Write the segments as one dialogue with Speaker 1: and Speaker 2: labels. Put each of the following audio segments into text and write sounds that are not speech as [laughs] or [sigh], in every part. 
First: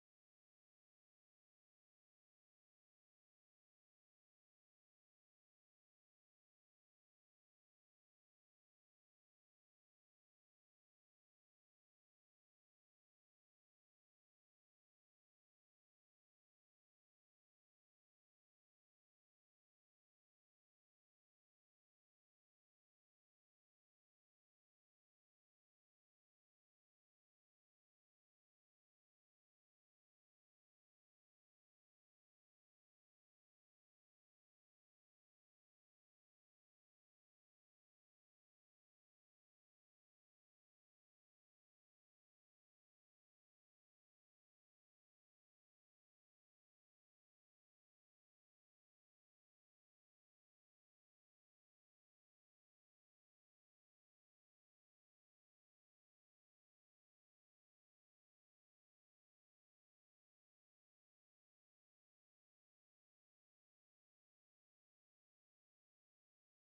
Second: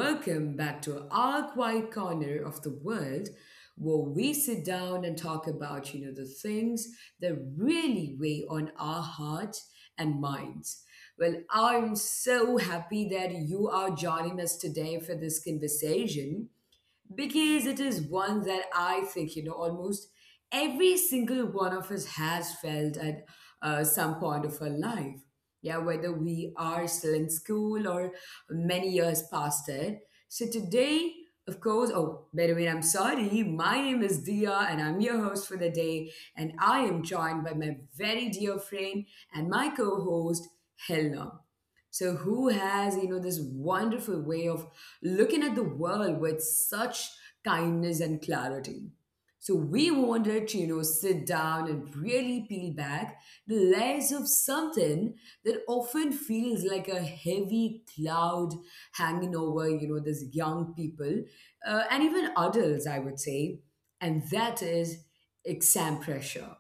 Speaker 1: welcome back to our quiet corner of the world where we sit down and talk about, the things that really weigh on our hearts and minds. Well, I'm so happy that you are joining us today for this conversation because it is one that I think, almost every single one of us has felt at some point of our life. Yeah, whether we are still in school or many years past it. So today, of course, oh, by the way, I'm sorry. My name is Dia and I'm your host for the day. And I am joined by my very dear friend and my co host, Helena. So, who has, this wonderful way of looking at the world with such kindness and clarity? So, we wanted to, sit down and really peel back the layers of something that often feels like a heavy cloud hanging over, these young people, and even adults, I would say. And that is exam pressure.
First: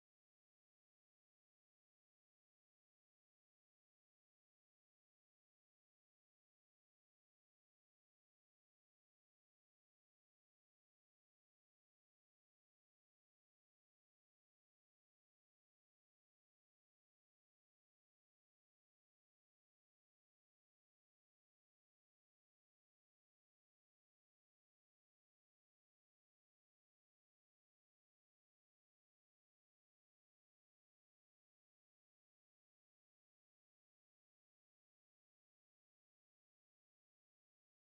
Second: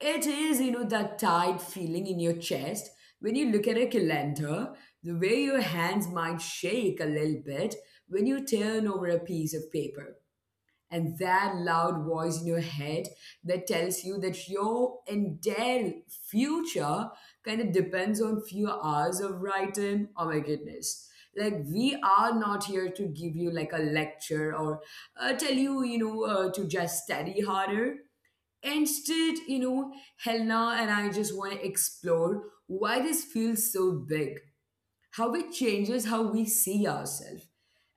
Speaker 1: It is, that tight feeling in your chest when you look at a calendar, the way your hands might shake a little bit when you turn over a piece of paper, and that loud voice in your head that tells you that your entire future kind of depends on few hours of writing. Oh my goodness. Like, we are not here to give you like a lecture or tell you, to just study harder. Instead, hell now, and I just want to explore why this feels so big, how it changes how we see ourselves,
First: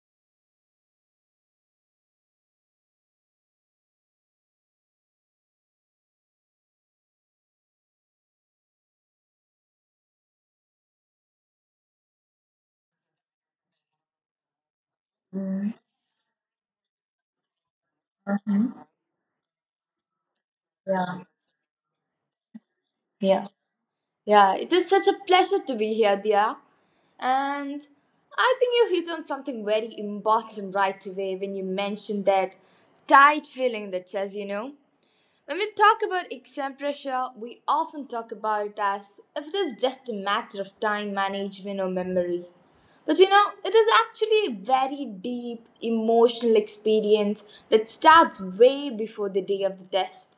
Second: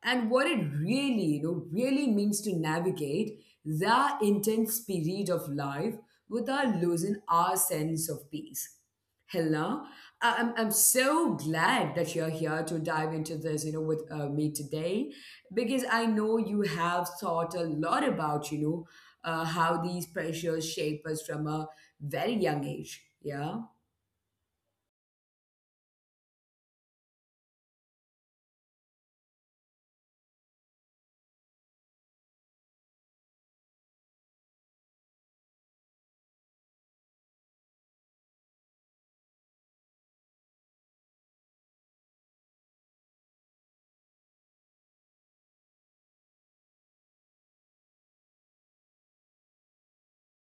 Speaker 1: and what it really, really means to navigate the intense period of life without losing our sense of peace. Helena, I'm so glad that you're here to dive into this, with me today,
Speaker 2: Mm,
Speaker 1: because I know you have thought a lot about,
Speaker 2: mhm.
Speaker 1: how these pressures shape us
Speaker 2: Yeah,
Speaker 1: from a very young age,
Speaker 2: yeah,
Speaker 1: yeah.
Speaker 2: yeah. It is such a pleasure to be here, Dia. And I think you hit on something very important right away when you mentioned that tight feeling in the chest, you know. When we talk about exam pressure, we often talk about it as if it is just a matter of time management or memory. But you know, it is actually a very deep emotional experience that starts way before the day of the test.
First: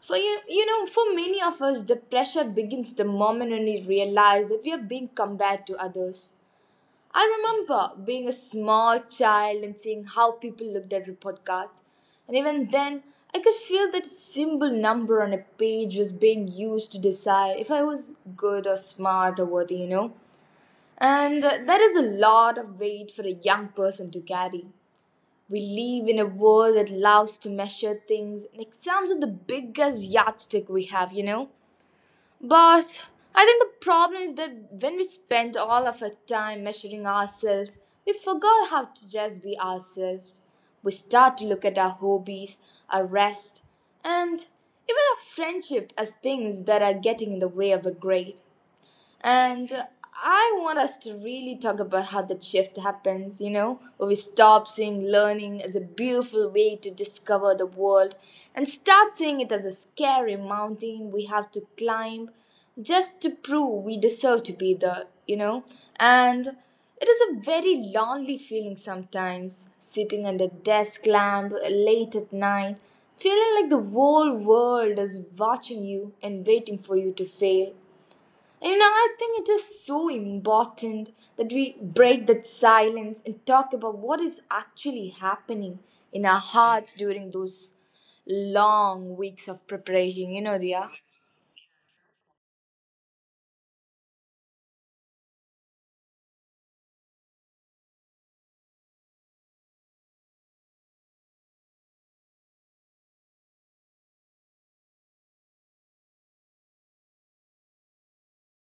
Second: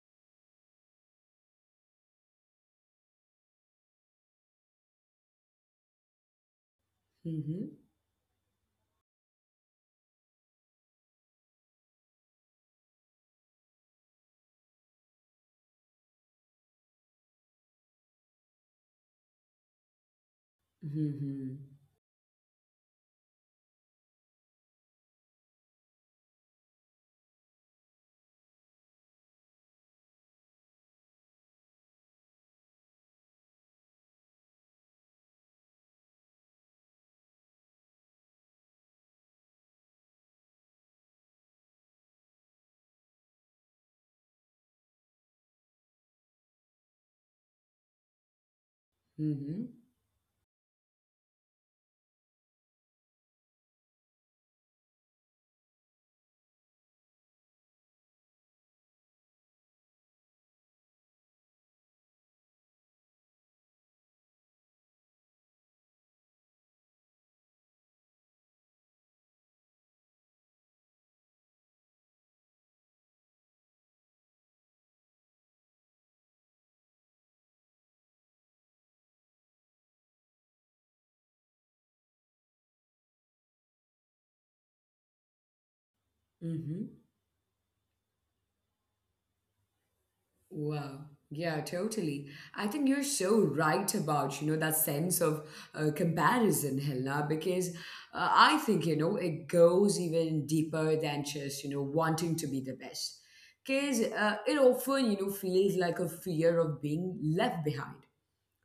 Speaker 2: For you, you know, for many of us, the pressure begins the moment when we realize that we are being compared to others. I
Speaker 1: Mm-hmm.
Speaker 2: remember being a small child and seeing how people looked at report cards, and even then, I could feel that a simple number on a page was being used to decide if I was good or smart or worthy, you know. And
Speaker 1: Mm-hmm.
Speaker 2: that is a lot of weight for a young person to carry. We live in a world that loves to measure things, and exams are the biggest yardstick we have, you know? But I think the problem is that when we spend all of our time measuring ourselves, we forgot how to just be ourselves. We start to look at our hobbies, our rest, and even our friendship as things that are getting in the way of a grade. And
Speaker 1: Mm-hmm.
Speaker 2: I want us to really talk about how that shift happens, you know, where we stop seeing learning as a beautiful way to discover the world and start seeing it as a scary mountain we have to climb just to prove we deserve to be there, you know. And it is a very lonely feeling sometimes, sitting under desk lamp late at night, feeling like the whole world is watching you and waiting for you to fail. And I think it is so important that we break that silence and talk about what is actually happening in our hearts
Speaker 1: Mm-hmm.
Speaker 2: during those long weeks of preparation. You know, Dia?
Speaker 1: Wow. Yeah, totally. I think you're so right about, that sense of comparison, Helena, because I think, it goes even deeper than just, wanting to be the best. Because it often, feels like a fear of being left behind.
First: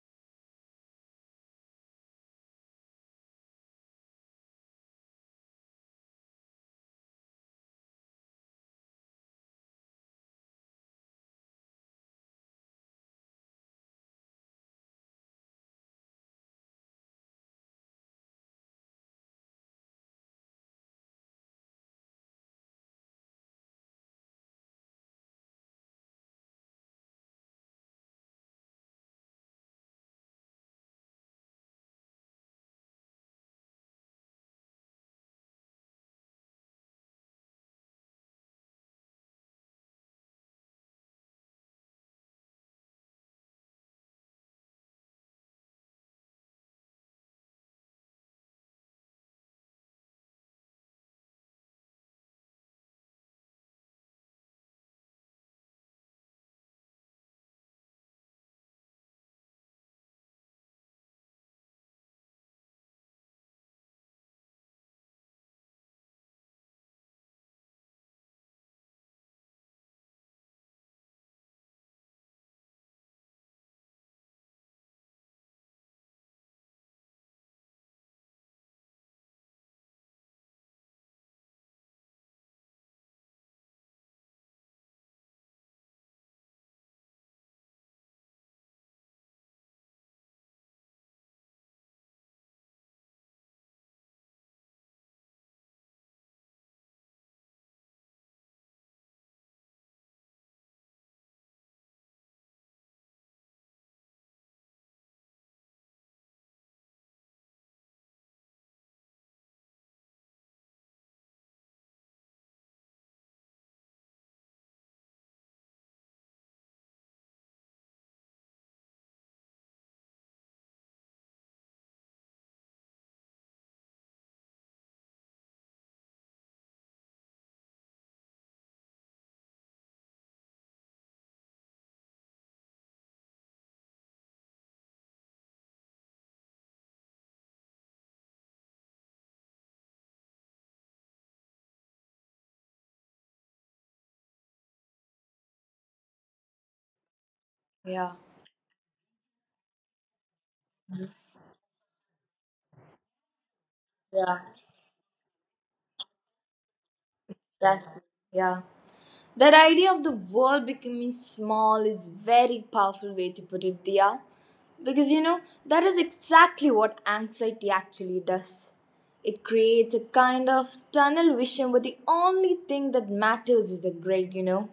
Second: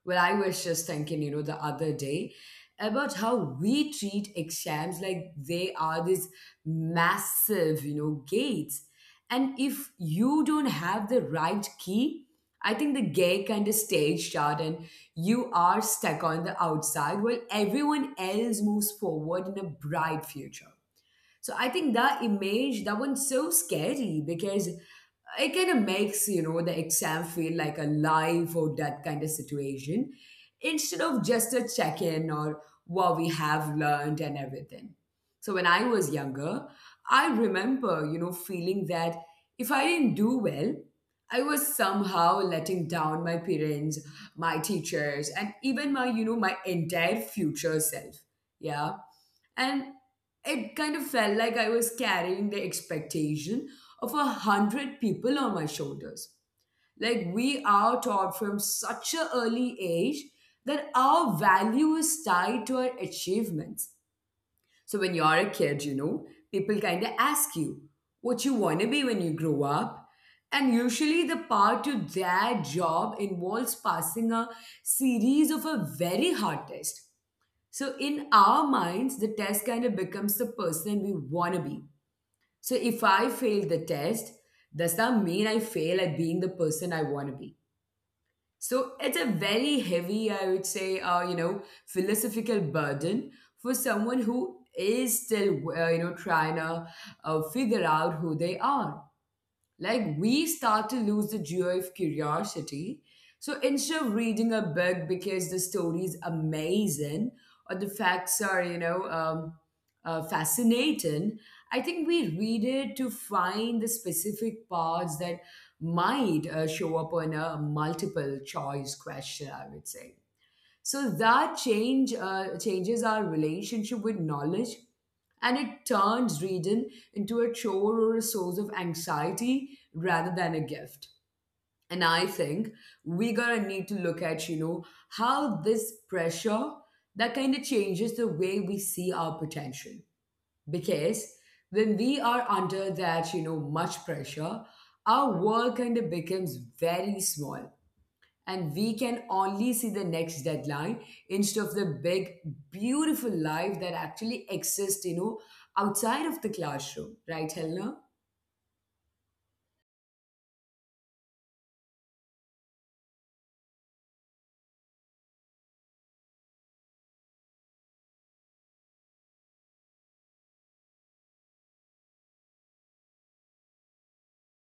Speaker 1: Well, I was just thinking, the other day about how we treat exams like they are these massive, gates. And if you don't have the right key, I think the gate kind of stays shut and you are stuck on the outside while everyone else moves forward in a bright future. So I think that image, that one's so scary because it kind of makes, the exam feel like a life or death kind of situation instead of just a check-in or what we have learned and everything. So when I was younger, I remember, feeling that if I didn't do well, I was somehow letting down my parents, my teachers, and even my, my entire future self, yeah. And it kind of felt like I was carrying the expectation of 100 people on my shoulders. Like we are taught from such an early age that our value is tied to our achievements. So when you're a kid, people kind of ask you what you want to be when you grow up. And usually the part to that job involves passing a series of a very hard test. So in our minds, the test kind of becomes the person we want to be. So if I fail the test, does that mean I fail at being the person I want to be? So it's a very heavy, I would say, philosophical burden for someone who is still, trying to figure out who they are. Like we start to lose the joy of curiosity. So instead of reading a book because the story is amazing or the facts are, fascinating, I think we read it to find the specific parts that might, show up on a multiple choice question, I would say. So that change changes our relationship with knowledge, and it turns reading into a chore or a source of anxiety rather than a gift. And I think we gotta need to look at, how this pressure that kind of changes the way we see our potential. Because when we are under that, much pressure, our world kind of becomes very small,
Speaker 2: Yeah.
Speaker 1: and we can only see the next deadline instead of the big beautiful life that
Speaker 2: Yeah.
Speaker 1: actually exists, outside of the classroom, right, Helena?
Speaker 2: That, yeah. That idea of the world becoming small is very powerful way to put it, Dia. Because you know, that is exactly what anxiety actually does. It creates a kind of tunnel vision where the only thing that matters is the grade, you know.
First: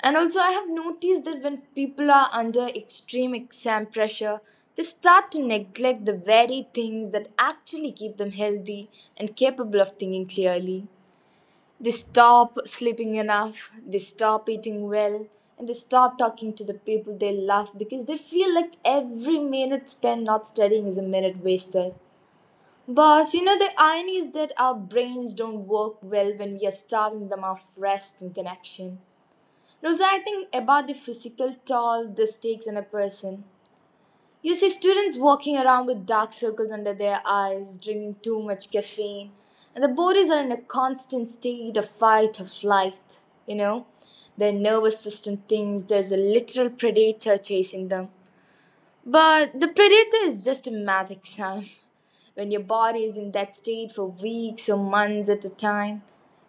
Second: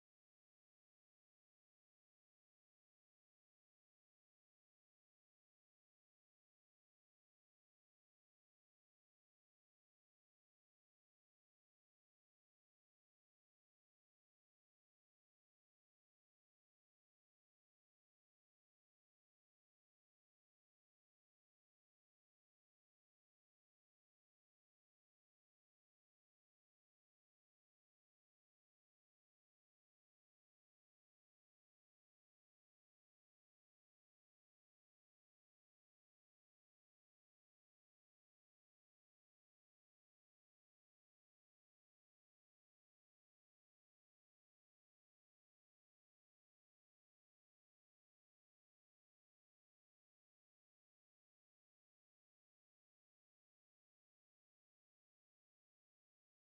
Speaker 2: And also, I have noticed that when people are under extreme exam pressure, they start to neglect the very things that actually keep them healthy and capable of thinking clearly. They stop sleeping enough, they stop eating well, and they stop talking to the people they love because they feel like every minute spent not studying is a minute wasted. But you know, the irony is that our brains don't work well when we are starving them of rest and connection. And also, I think about the physical toll this takes on a person. You see students walking around with dark circles under their eyes, drinking too much caffeine, and their bodies are in a constant state of fight or flight. You know, their nervous system thinks there's a literal predator chasing them. But the predator is just a math exam. When your body is in that state for weeks or months at a time,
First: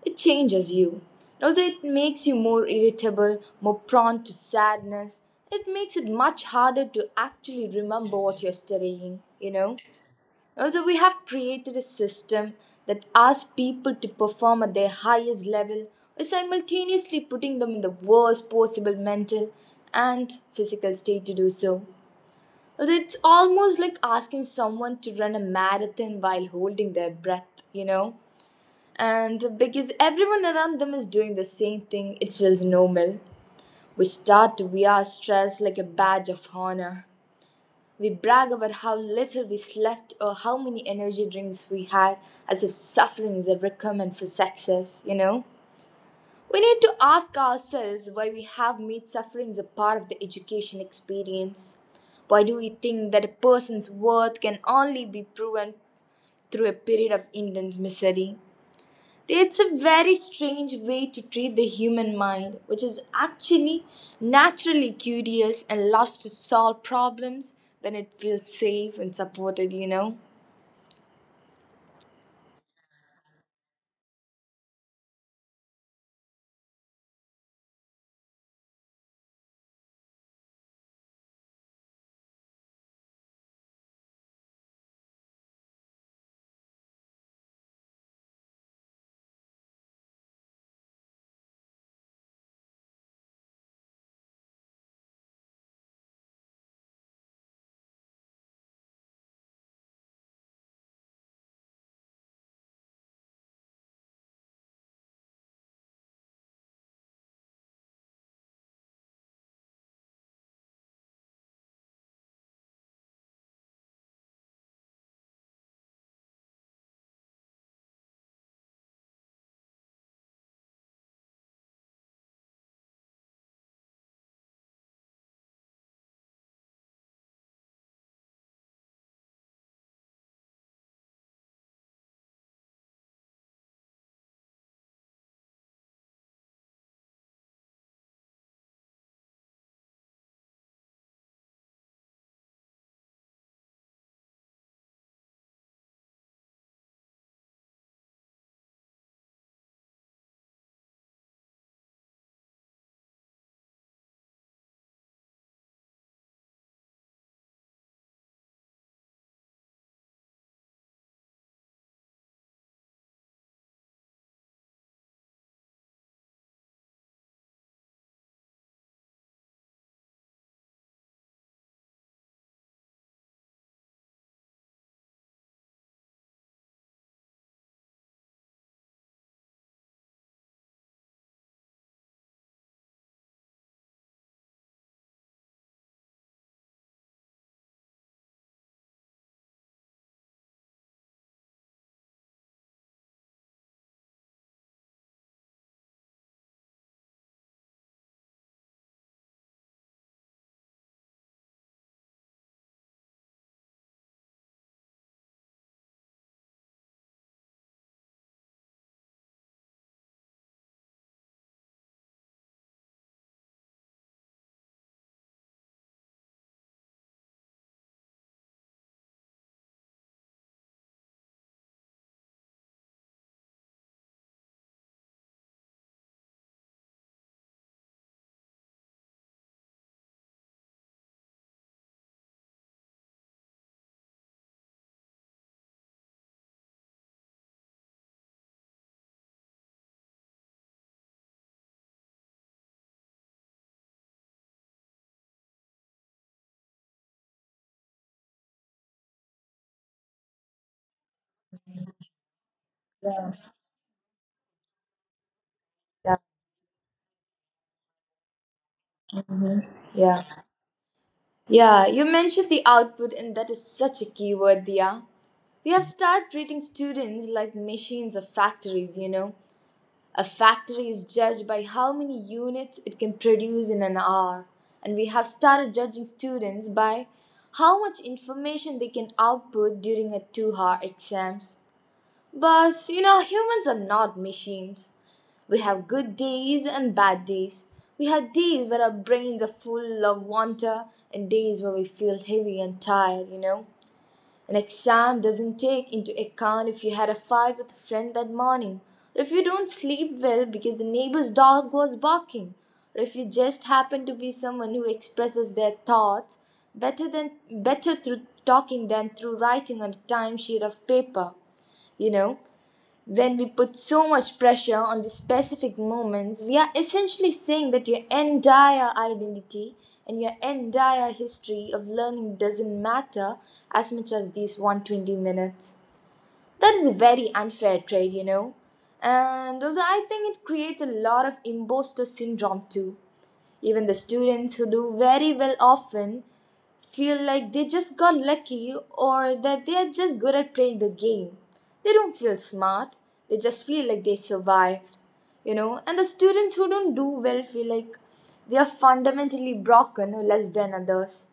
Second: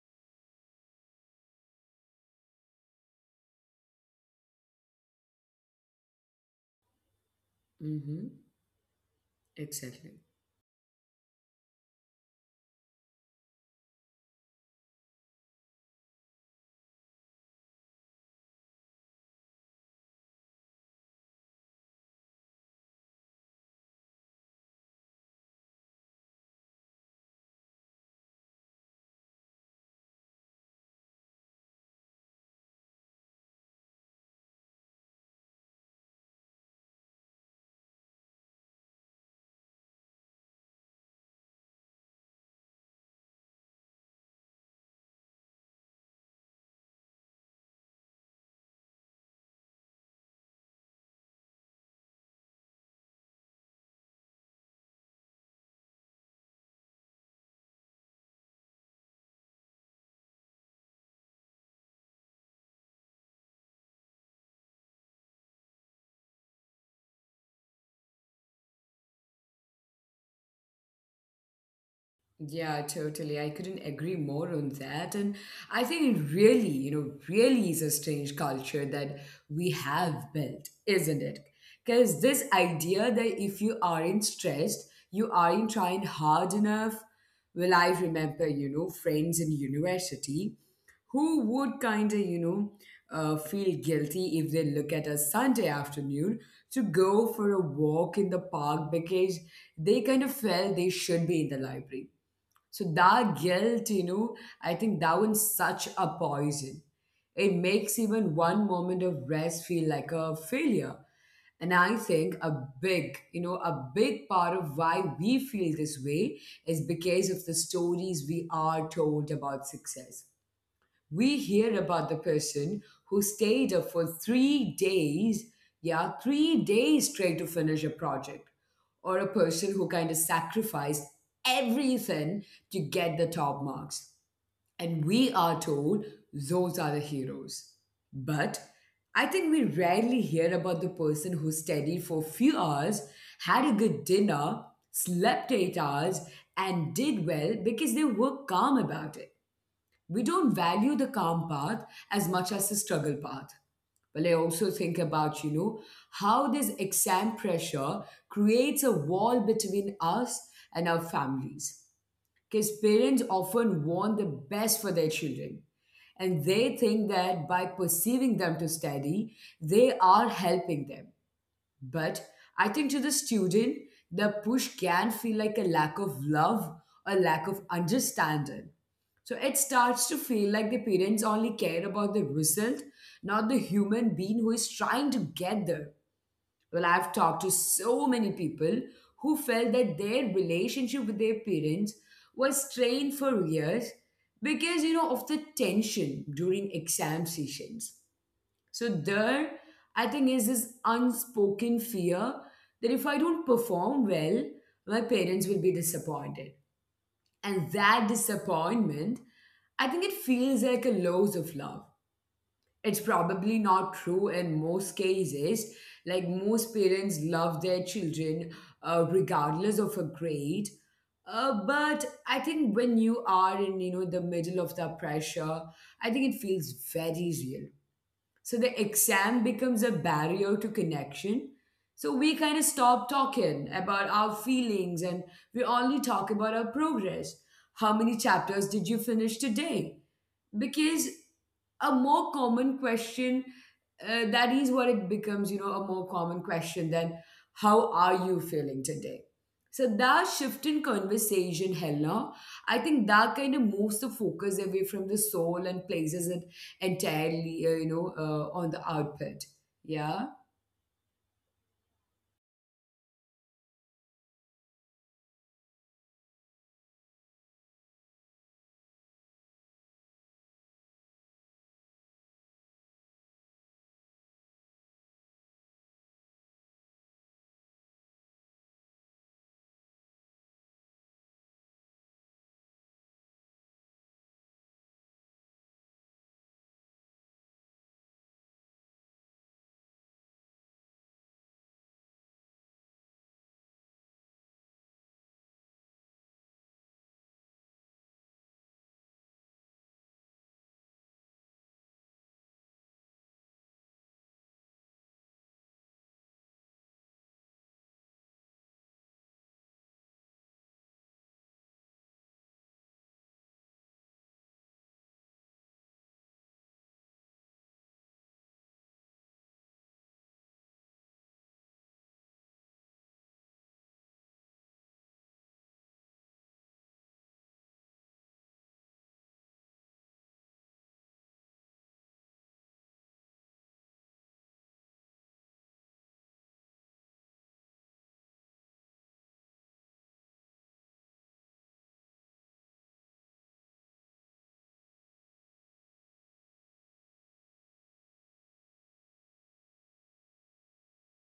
Speaker 2: it changes you. And although it makes you more irritable, more prone to sadness, it makes it much harder to actually remember
Speaker 1: Mm-hmm.
Speaker 2: what you're studying, you know?
Speaker 1: Exactly.
Speaker 2: Also, we have created a system that asks people to perform at their highest level while simultaneously putting them in the worst possible mental and physical state to do so. It's almost like asking someone to run a marathon while holding their breath, you know? And because everyone around them is doing the same thing, it feels normal. We start to wear stress like a badge of honor. We brag about how little we slept or how many energy drinks we had, as if suffering is a requirement for success, you know? We need to ask ourselves why we have made suffering a part of the education experience. Why do we think that a person's worth can only be proven through a period of intense misery? It's a very strange way to treat the human mind, which is actually naturally curious and loves to solve problems when it feels safe and supported, you know?
Speaker 1: Yeah, totally. I couldn't agree more on that. And I think it really, really is a strange culture that we have built, isn't it? Because this idea that if you aren't stressed, you aren't trying hard enough. Well, I remember, friends in university who would kind of, feel guilty if they look at a Sunday afternoon to go for a walk in the park because they kind of felt they should be in the library. So that guilt, I think that one's such a poison. It makes even one moment of rest feel like a failure. And I think a big, a big part of why we feel this way is because of the stories we are told about success. We hear about the person who stayed up for 3 days, yeah, 3 days straight to finish a project, or a person who kind of sacrificed everything to get the top marks. And we are told those are the heroes. But I think we rarely hear about the person who studied for a few hours, had a good dinner, slept 8 hours, and did well because they were calm about it. We don't value the calm path as much as the struggle path. Well, I also think about, how this exam pressure creates a wall between us and our families. Because parents often want the best for their children. And they think that by perceiving them to study, they are helping them. But I think to the student, the push can feel like a lack of love or lack of understanding. So it starts to feel like the parents only care about the result, not the human being who is trying to get there. Well, I've talked to so many people who felt that their relationship with their parents was strained for years because, of the tension during exam sessions. So there, I think, is this unspoken fear that if I don't perform well, my parents will be disappointed. And that disappointment, I think it feels like a loss of love. It's probably not true in most cases. Like most parents love their children, regardless of a grade. But I think when you are in, the middle of the pressure, I think it feels very real. So the exam becomes a barrier to connection. So we kind of stop talking about our feelings and we only talk about our progress. How many chapters did you finish today? Because a more common question, that is what it becomes, a more common question than how are you feeling today? So that shift in conversation, Helena, I think
Speaker 2: Yeah.
Speaker 1: that kind of moves the focus away from the soul and
Speaker 2: Yeah.
Speaker 1: places it entirely, on the output.
Speaker 2: Mhm. Yeah.
Speaker 1: Yeah.
Speaker 2: Yeah, you mentioned the output, and that is such a key word, Dia. We have started treating students like machines of factories, you know. A factory is judged by how many units it can produce in an hour, and we have started judging students by how much information they can output during a 2-hour exams. But you know, humans are not machines. We have good days and bad days. We have days where our brains are full of wonder and days where we feel heavy and tired, you know. An exam doesn't take into account if you had a fight with a friend that morning, or if you don't sleep well because the neighbor's dog was barking, or if you just happen to be someone who expresses their thoughts better than better through talking than through writing on a timesheet of paper. You know, when we put so much pressure on these specific moments, we are essentially saying that your entire identity and your entire history of learning doesn't matter as much as these 120 minutes. That is a very unfair trade, you know. And also, I think it creates a lot of imposter syndrome too. Even the students who do very well often feel like they just got lucky or that they are just good at playing the game. They don't feel smart, they just feel like they survived, you know. And the students who don't do well feel like they are fundamentally broken or less than others.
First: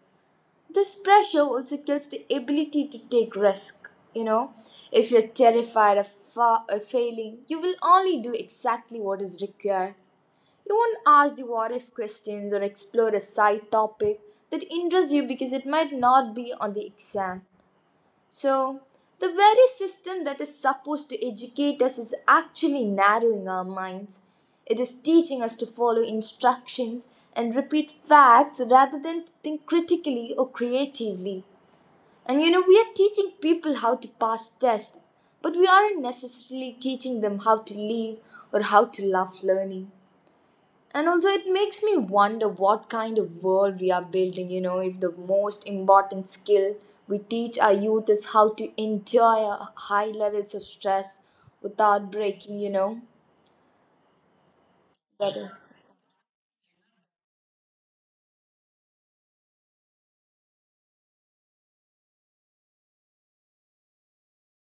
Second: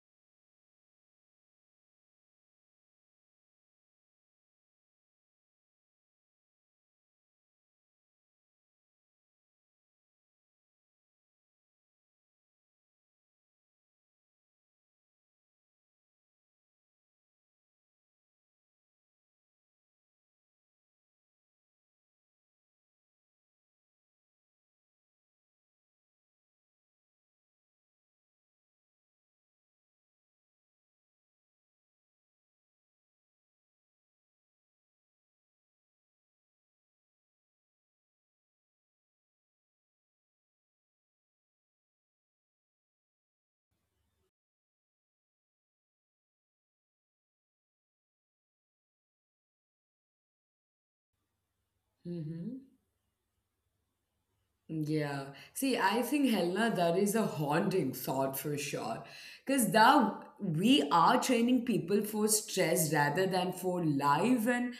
Speaker 2: This pressure also kills the ability to take risk, you know. If you're terrified of failing, you will only do exactly what is required. You won't ask the what if questions or explore a side topic that interests you because it might not be on the exam. So, the very system that is supposed to educate us is actually narrowing our minds. It is teaching us to follow instructions and repeat facts rather than to think critically or creatively. And you know, we are teaching people how to pass tests, but we aren't necessarily teaching them how to live or how to love learning. And also, it makes me wonder what kind of world we are building, you know, if the most important skill we teach our youth is how to endure high levels of stress without breaking,
Speaker 1: Mm-hmm.
Speaker 2: you know.
Speaker 1: Yeah.
Speaker 2: That is.
Speaker 1: See, I think, Helena, that is a haunting thought for sure. Because that we are training people for stress rather than for life. And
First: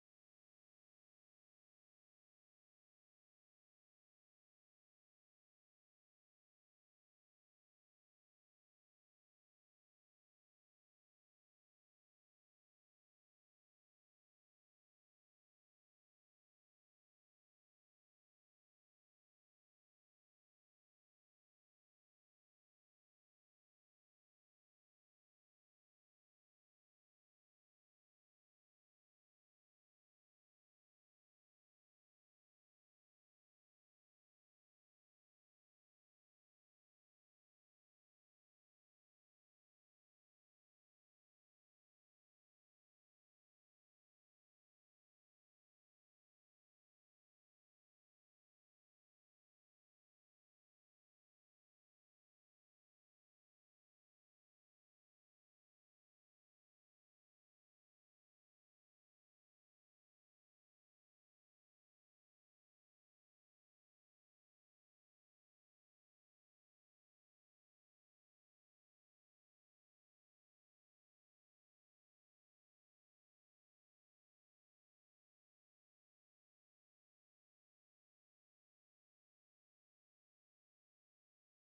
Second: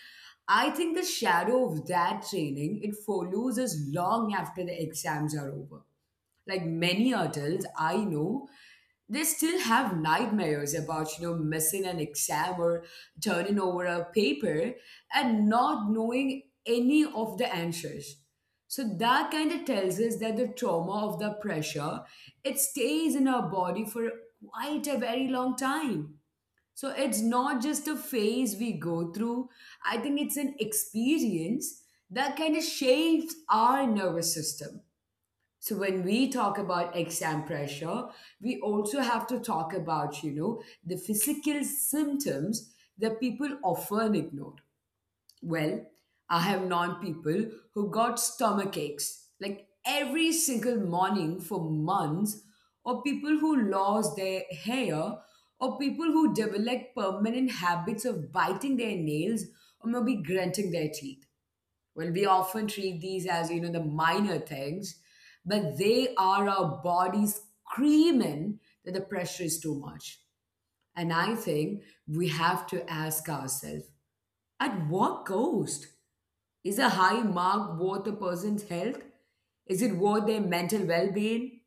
Speaker 1: I think the shadow of that training, it follows us long after the exams are over. Like many adults I know, they still have nightmares about, missing an exam or turning over a paper and not knowing any of the answers. So that kind of tells us that the trauma of the pressure, it stays in our body for quite a very long time. So it's not just a phase we go through. I think it's an experience that kind of shapes our nervous system. So when we talk about exam pressure, we also have to talk about, the physical symptoms that people often ignore. Well, I have known people who got stomach aches like every single morning for months, or people who lost their hair, or people who developed permanent habits of biting their nails or maybe grunting their teeth. Well, we often treat these as, the minor things, but they are our bodies screaming that the pressure is too much. And I think we have to ask ourselves, at what cost? Is a high mark worth a person's health? Is it worth their mental well being?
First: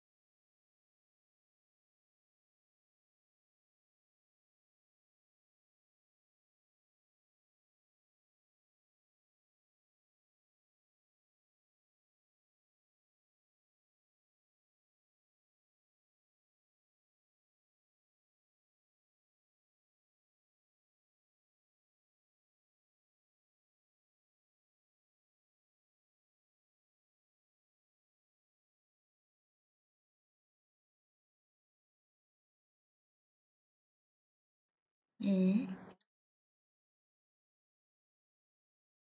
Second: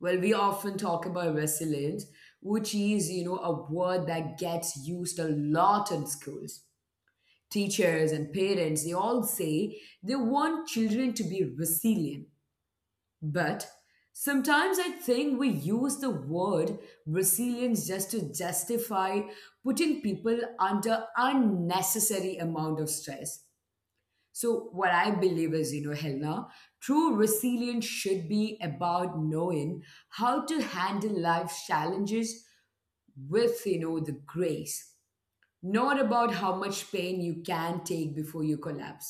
Speaker 1: Well, we often talk about resilience, which is, a word that gets used a lot in schools teachers and parents, they all say they want children to be resilient. But sometimes I think we use the word resilience just to justify putting people under unnecessary amount of stress. So what I believe is, Helena, true resilience should be about knowing how to handle life's challenges with, the grace,
Speaker 2: Mm.
Speaker 1: not about how much pain you can take before you collapse.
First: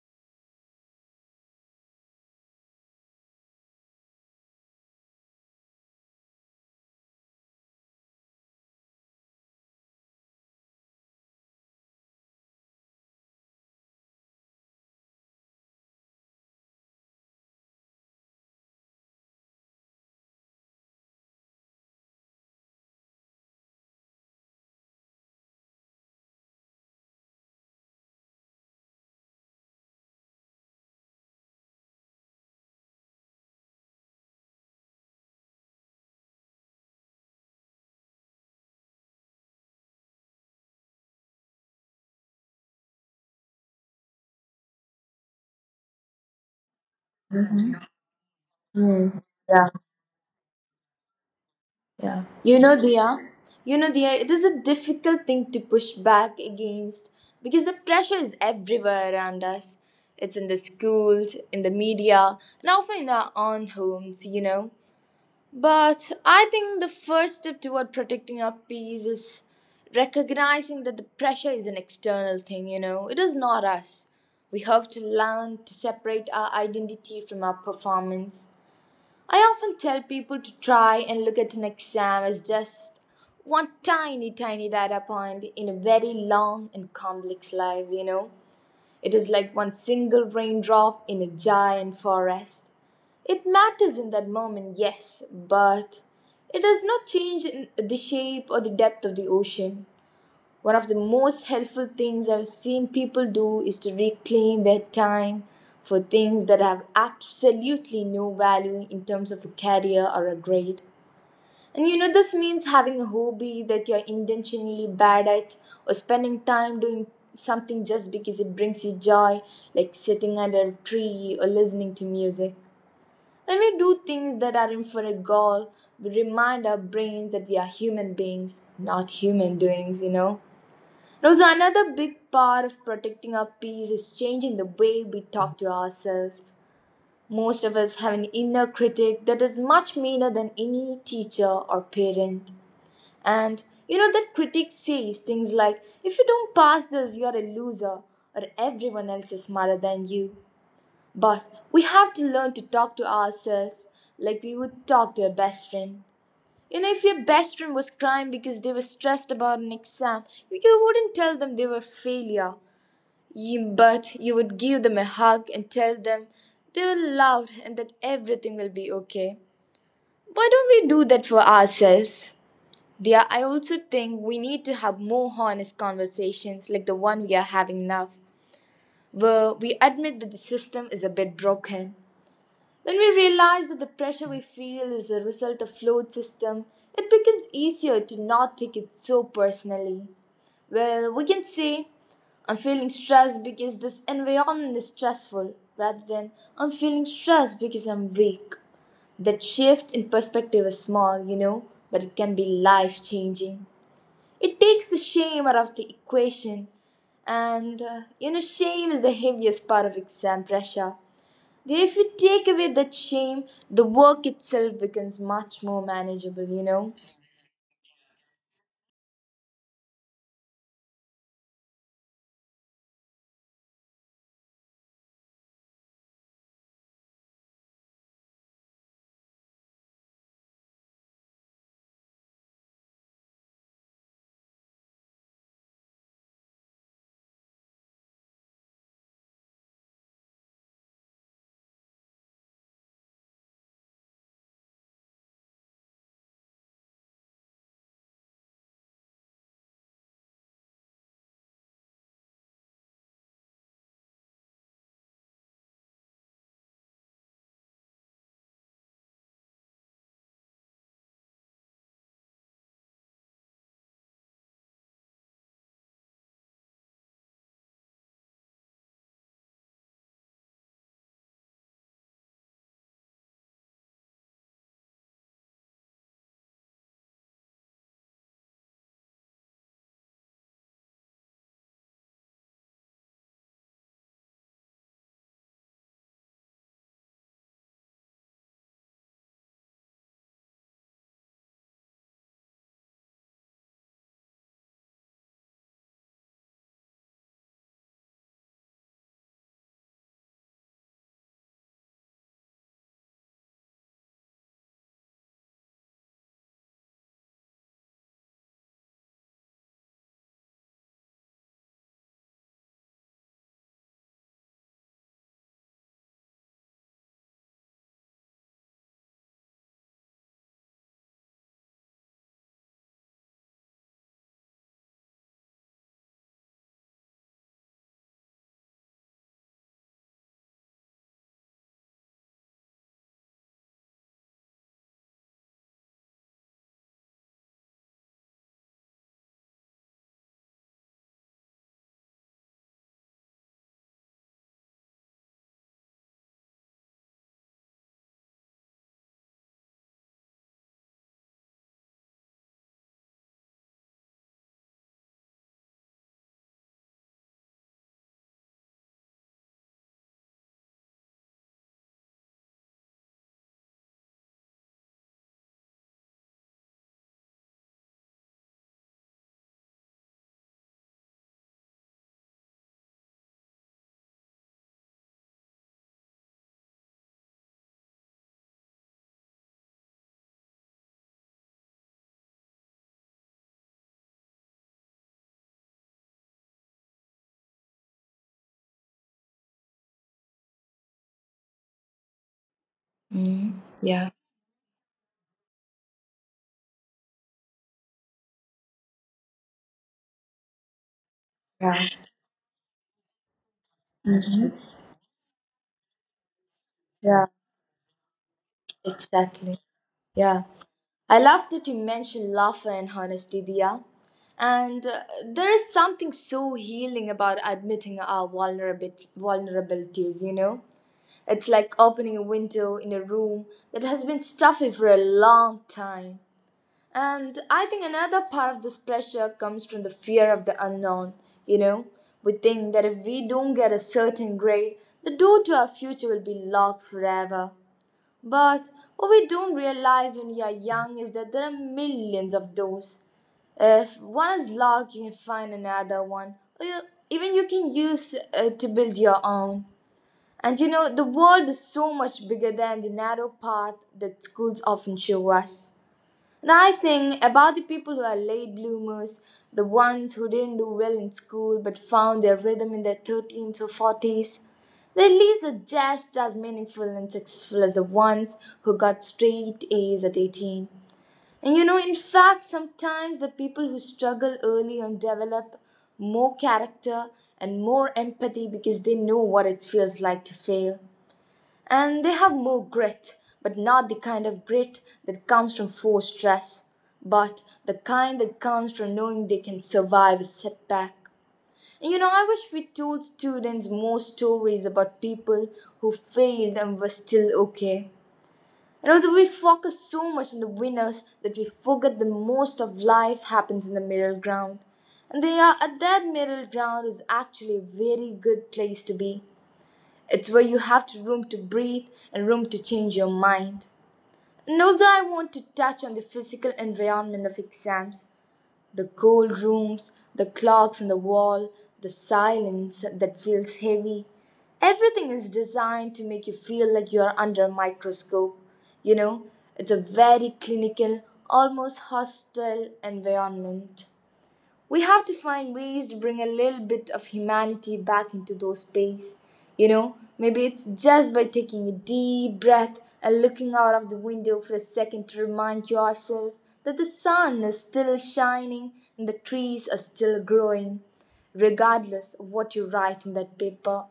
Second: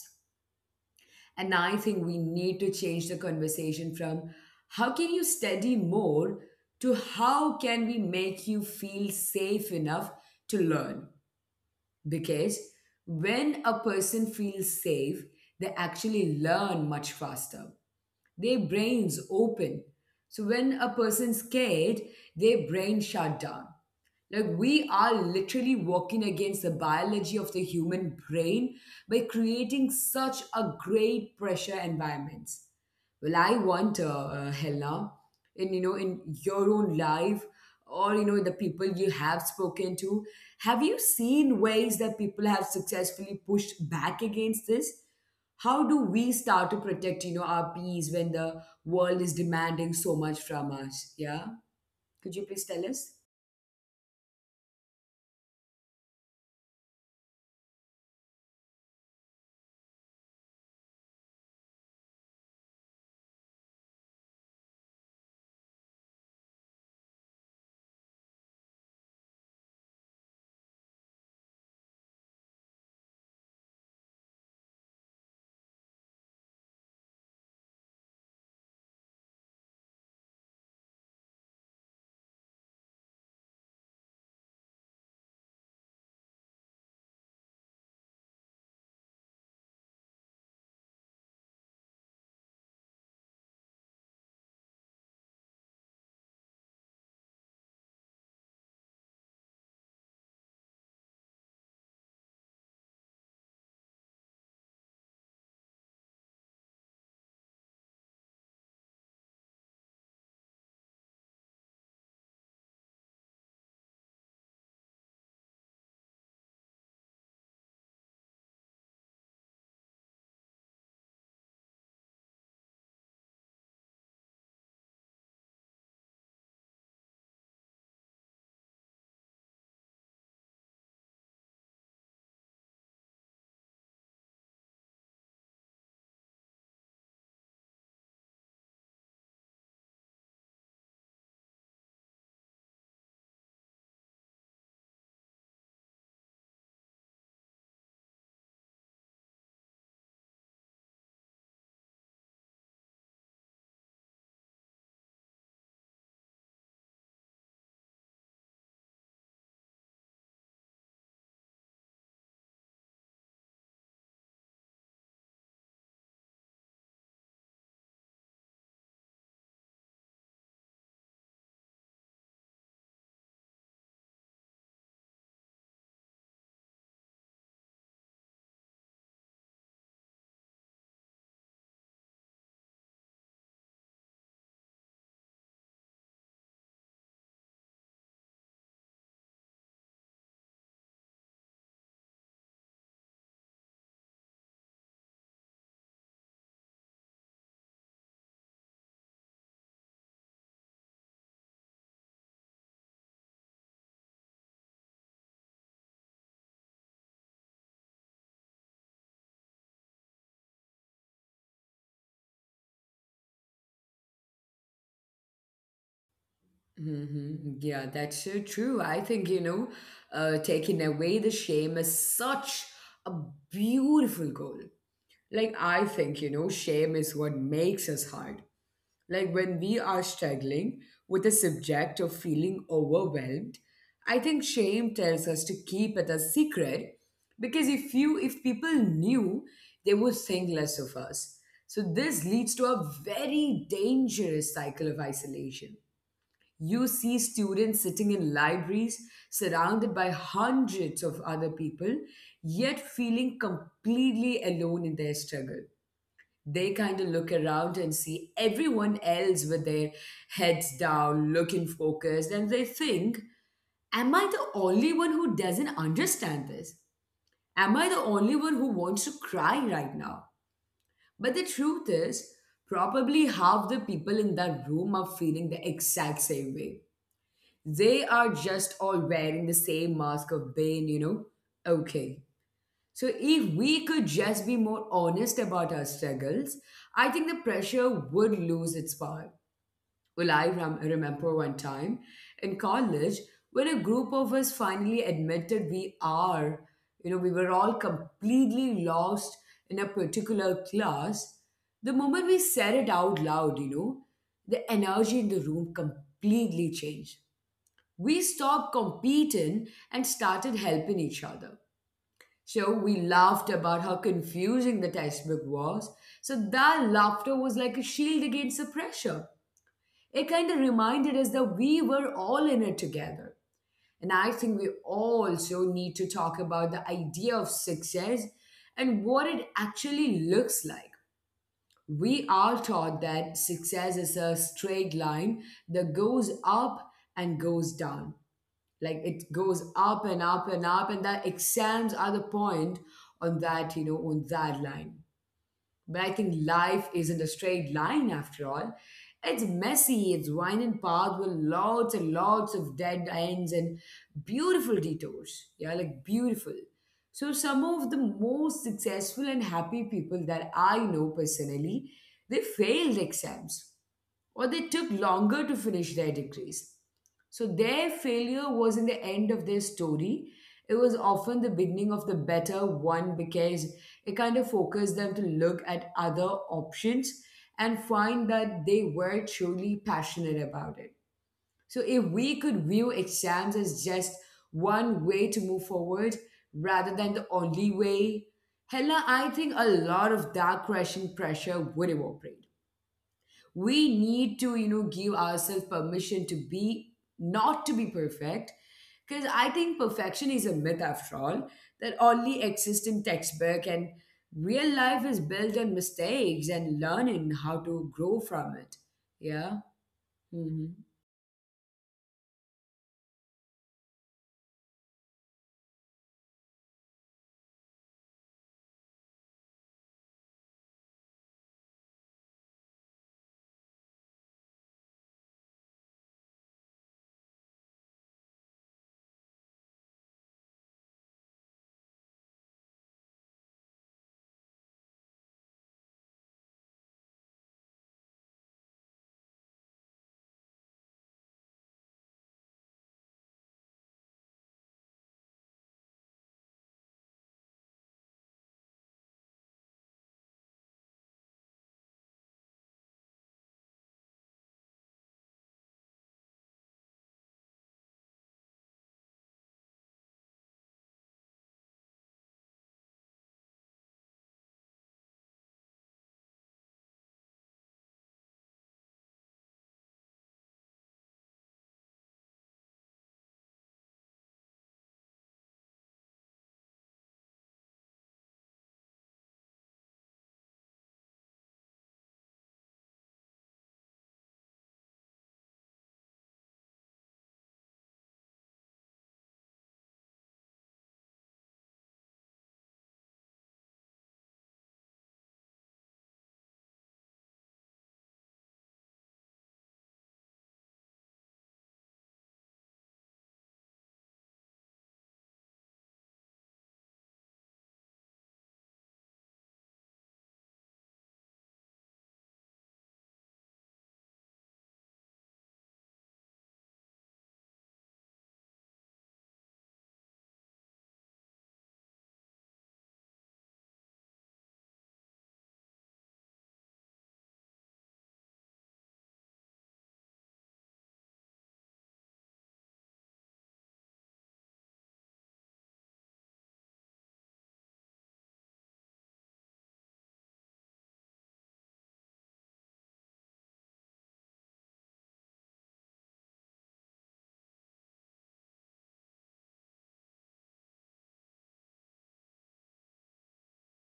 Speaker 1: And I think we need to change the conversation from how can you study more to how can we make you feel safe enough to learn? Because when a person feels safe, they actually learn much faster their brains open. So when a person's scared, their brain shut down. Like we are literally working against the biology of the human brain by creating such a great pressure environment. Well, I wonder, Helena, in in your own life, or the people you have spoken to, have you seen ways that people have successfully pushed back against this? How do we start to protect our peace when the world is demanding so much from us, yeah?
Speaker 2: Yeah.
Speaker 1: Could you
Speaker 2: You
Speaker 1: please
Speaker 2: know,
Speaker 1: tell us.
Speaker 2: Dia, you know, Dia, it is a difficult thing to push back against because the pressure is everywhere around us. It's in the schools, in the media, and often in our own homes, you know. But I think the first step toward protecting our peace is recognizing that the pressure is an external thing, you know, it is not us. We have to learn to separate our identity from our performance. I often tell people to try and look at an exam as just one tiny, tiny data point in a very long and complex life, you know. It is like one single raindrop in a giant forest. It matters in that moment, yes, but it does not change in the shape or the depth of the ocean. One of the most helpful things I've seen people do is to reclaim their time for things that have absolutely no value in terms of a career or a grade. And you know, this means having a hobby that you're intentionally bad at or spending time doing something just because it brings you joy, like sitting under a tree or listening to music. When we do things that aren't for a goal, we remind our brains that we are human beings, not human doings, you know. And also, another big part of protecting our peace is changing the way we talk to ourselves. Most of us have an inner critic that is much meaner than any teacher or parent. And you know that critic says things like, if you don't pass this, you're a loser, or everyone else is smarter than you. But we have to learn to talk to ourselves like we would talk to a best friend. You know, if your best friend was crying because they were stressed about an exam, you wouldn't tell them they were a failure. You, but you would give them a hug and tell them they were loved and that everything will be okay. Why don't we do that for ourselves? Yeah, I also think we need to have more honest conversations like the one we are having now, where we admit that the system is a bit broken. When we realize that the pressure we feel is a result of flawed system, it becomes easier to not take it so personally. Well, we can say, I'm feeling stressed because this environment is stressful, rather than I'm feeling stressed because I'm weak. That shift in perspective is small, you know, but it can be life changing. It takes the shame out of the equation. Shame is the heaviest part of exam pressure. If you take away that shame, the work itself becomes much more manageable,
Speaker 1: Hmm. Yeah, that's so true. I think, taking away the shame is such a beautiful goal. Like, I think, shame is what makes us hard. Like when we are struggling with a subject or feeling overwhelmed, I think shame tells us to keep it a secret because if people knew, they would think less of us. So this leads to a very dangerous cycle of isolation. You see students sitting in libraries surrounded by hundreds of other people, yet feeling completely alone in their struggle. They kind of look around and see everyone else with their heads down, looking focused, and they think, am I the only one who doesn't understand this? Am I the only one who wants to cry right now? But the truth is, probably half the people in that room are feeling the exact same way. They are just all wearing the same mask of being, you know? Okay, so if we could just be more honest about our struggles, I think the pressure would lose its power. Well, remember one time in college when a group of us finally admitted we are, we were all completely lost in a particular class. The moment we said it out loud, the energy in the room completely changed. We stopped competing and started helping each other, so we laughed about how confusing that iceberg was. So that laughter was like a shield against the pressure. It kind of reminded us that we were all in it together. And I think we also need to talk about the idea of success and what it actually looks like. We are taught that success is a straight line that goes up and goes down, like it goes up and up and up, and that exams are the point on that, on that line. But I think life isn't a straight line after all. It's messy, it's winding path with lots and lots of dead ends and beautiful detours, yeah, like beautiful. So some of the most successful and happy people that I know personally, they failed exams or they took longer to finish their degrees. So their failure wasn't the end of their story. It was often the beginning of the better one because it kind of focused them to look at other options and find that they were truly passionate about it. So if we could view exams as just one way to move forward rather than the only way, Hella, I think a lot of that crushing pressure would evaporate.
Speaker 2: Mm,
Speaker 1: We
Speaker 2: yeah.
Speaker 1: need to give ourselves permission to be not to be perfect, because I think perfection is a myth after all,
Speaker 2: Yeah.
Speaker 1: that only exists in textbook, and real life is built on mistakes and
Speaker 2: Yeah,
Speaker 1: learning how to grow from it.
Speaker 2: exactly.
Speaker 1: Yeah.
Speaker 2: Yeah.
Speaker 1: Hmm.
Speaker 2: I love that you mentioned laughter and honesty, Dia. And There is something so healing about admitting our vulnerabilities, you know? It's like opening a window in a room that has been stuffy for a long time. And I think another part of this pressure comes from the fear of the unknown. You know, we think that if we don't get a certain grade, the door to our future will be locked forever. But what we don't realize when we are young is that there are millions of doors. If one is locked, you can find another one. Even you can use it to build your own. And you know, the world is so much bigger than the narrow path that schools often show us. And I think about the people who are late bloomers, the ones who didn't do well in school but found their rhythm in their 13s or 40s. Their lives are just as meaningful and successful as the ones who got straight A's at 18. And you know, in fact, sometimes the people who struggle early on develop more character and more empathy because they know what it feels like to fail. And they have more grit, but not the kind of grit that comes from forced stress, but the kind that comes from knowing they can survive a setback. And you know, I wish we told students more stories about people who failed and were still okay. And also, we focus so much on the winners that we forget that most of life happens in the middle ground. That middle ground is actually a very good place to be. It's where you have to room to breathe and room to change your mind. And although I want to touch on the physical environment of exams, the cold rooms, the clocks on the wall, the silence that feels heavy, everything is designed to make you feel like you are under a microscope. You know, it's a very clinical, almost hostile environment we have to find ways to bring a little bit of humanity back into those space. You know, maybe it's just by taking a deep breath and looking out of the window for a second to remind yourself that the sun is still shining and the trees are still growing, regardless of what you write in that paper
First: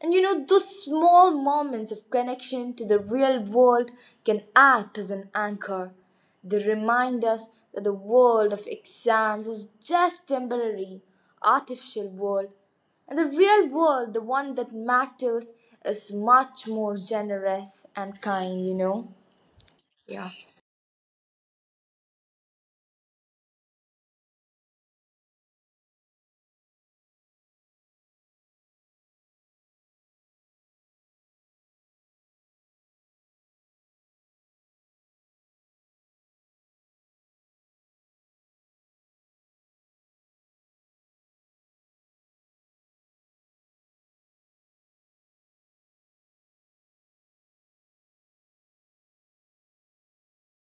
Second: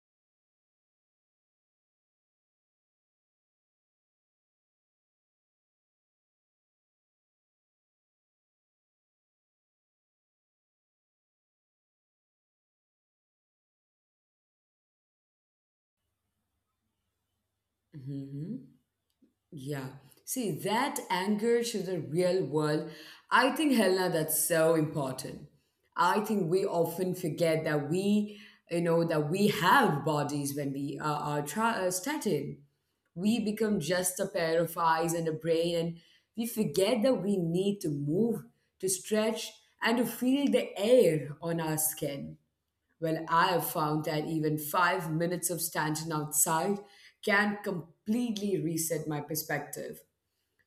Speaker 2: and you know, those small moments of connection to the real world can act as an anchor. They remind us that the world of exams is just temporary, artificial world. And the real world, the one that matters, is much more generous and
Speaker 1: Hmm.
Speaker 2: kind, you know?
Speaker 1: Yeah.
Speaker 2: Yeah.
Speaker 1: See, that anchor to the real world, I think, Helena, that's so important. I think we often forget that we, that we have bodies when we are, started. We become just a pair of eyes and a brain, and we forget that we need to move, to stretch, and to feel the air on our skin. Well, I have found that even 5 minutes of standing outside can completely reset my perspective.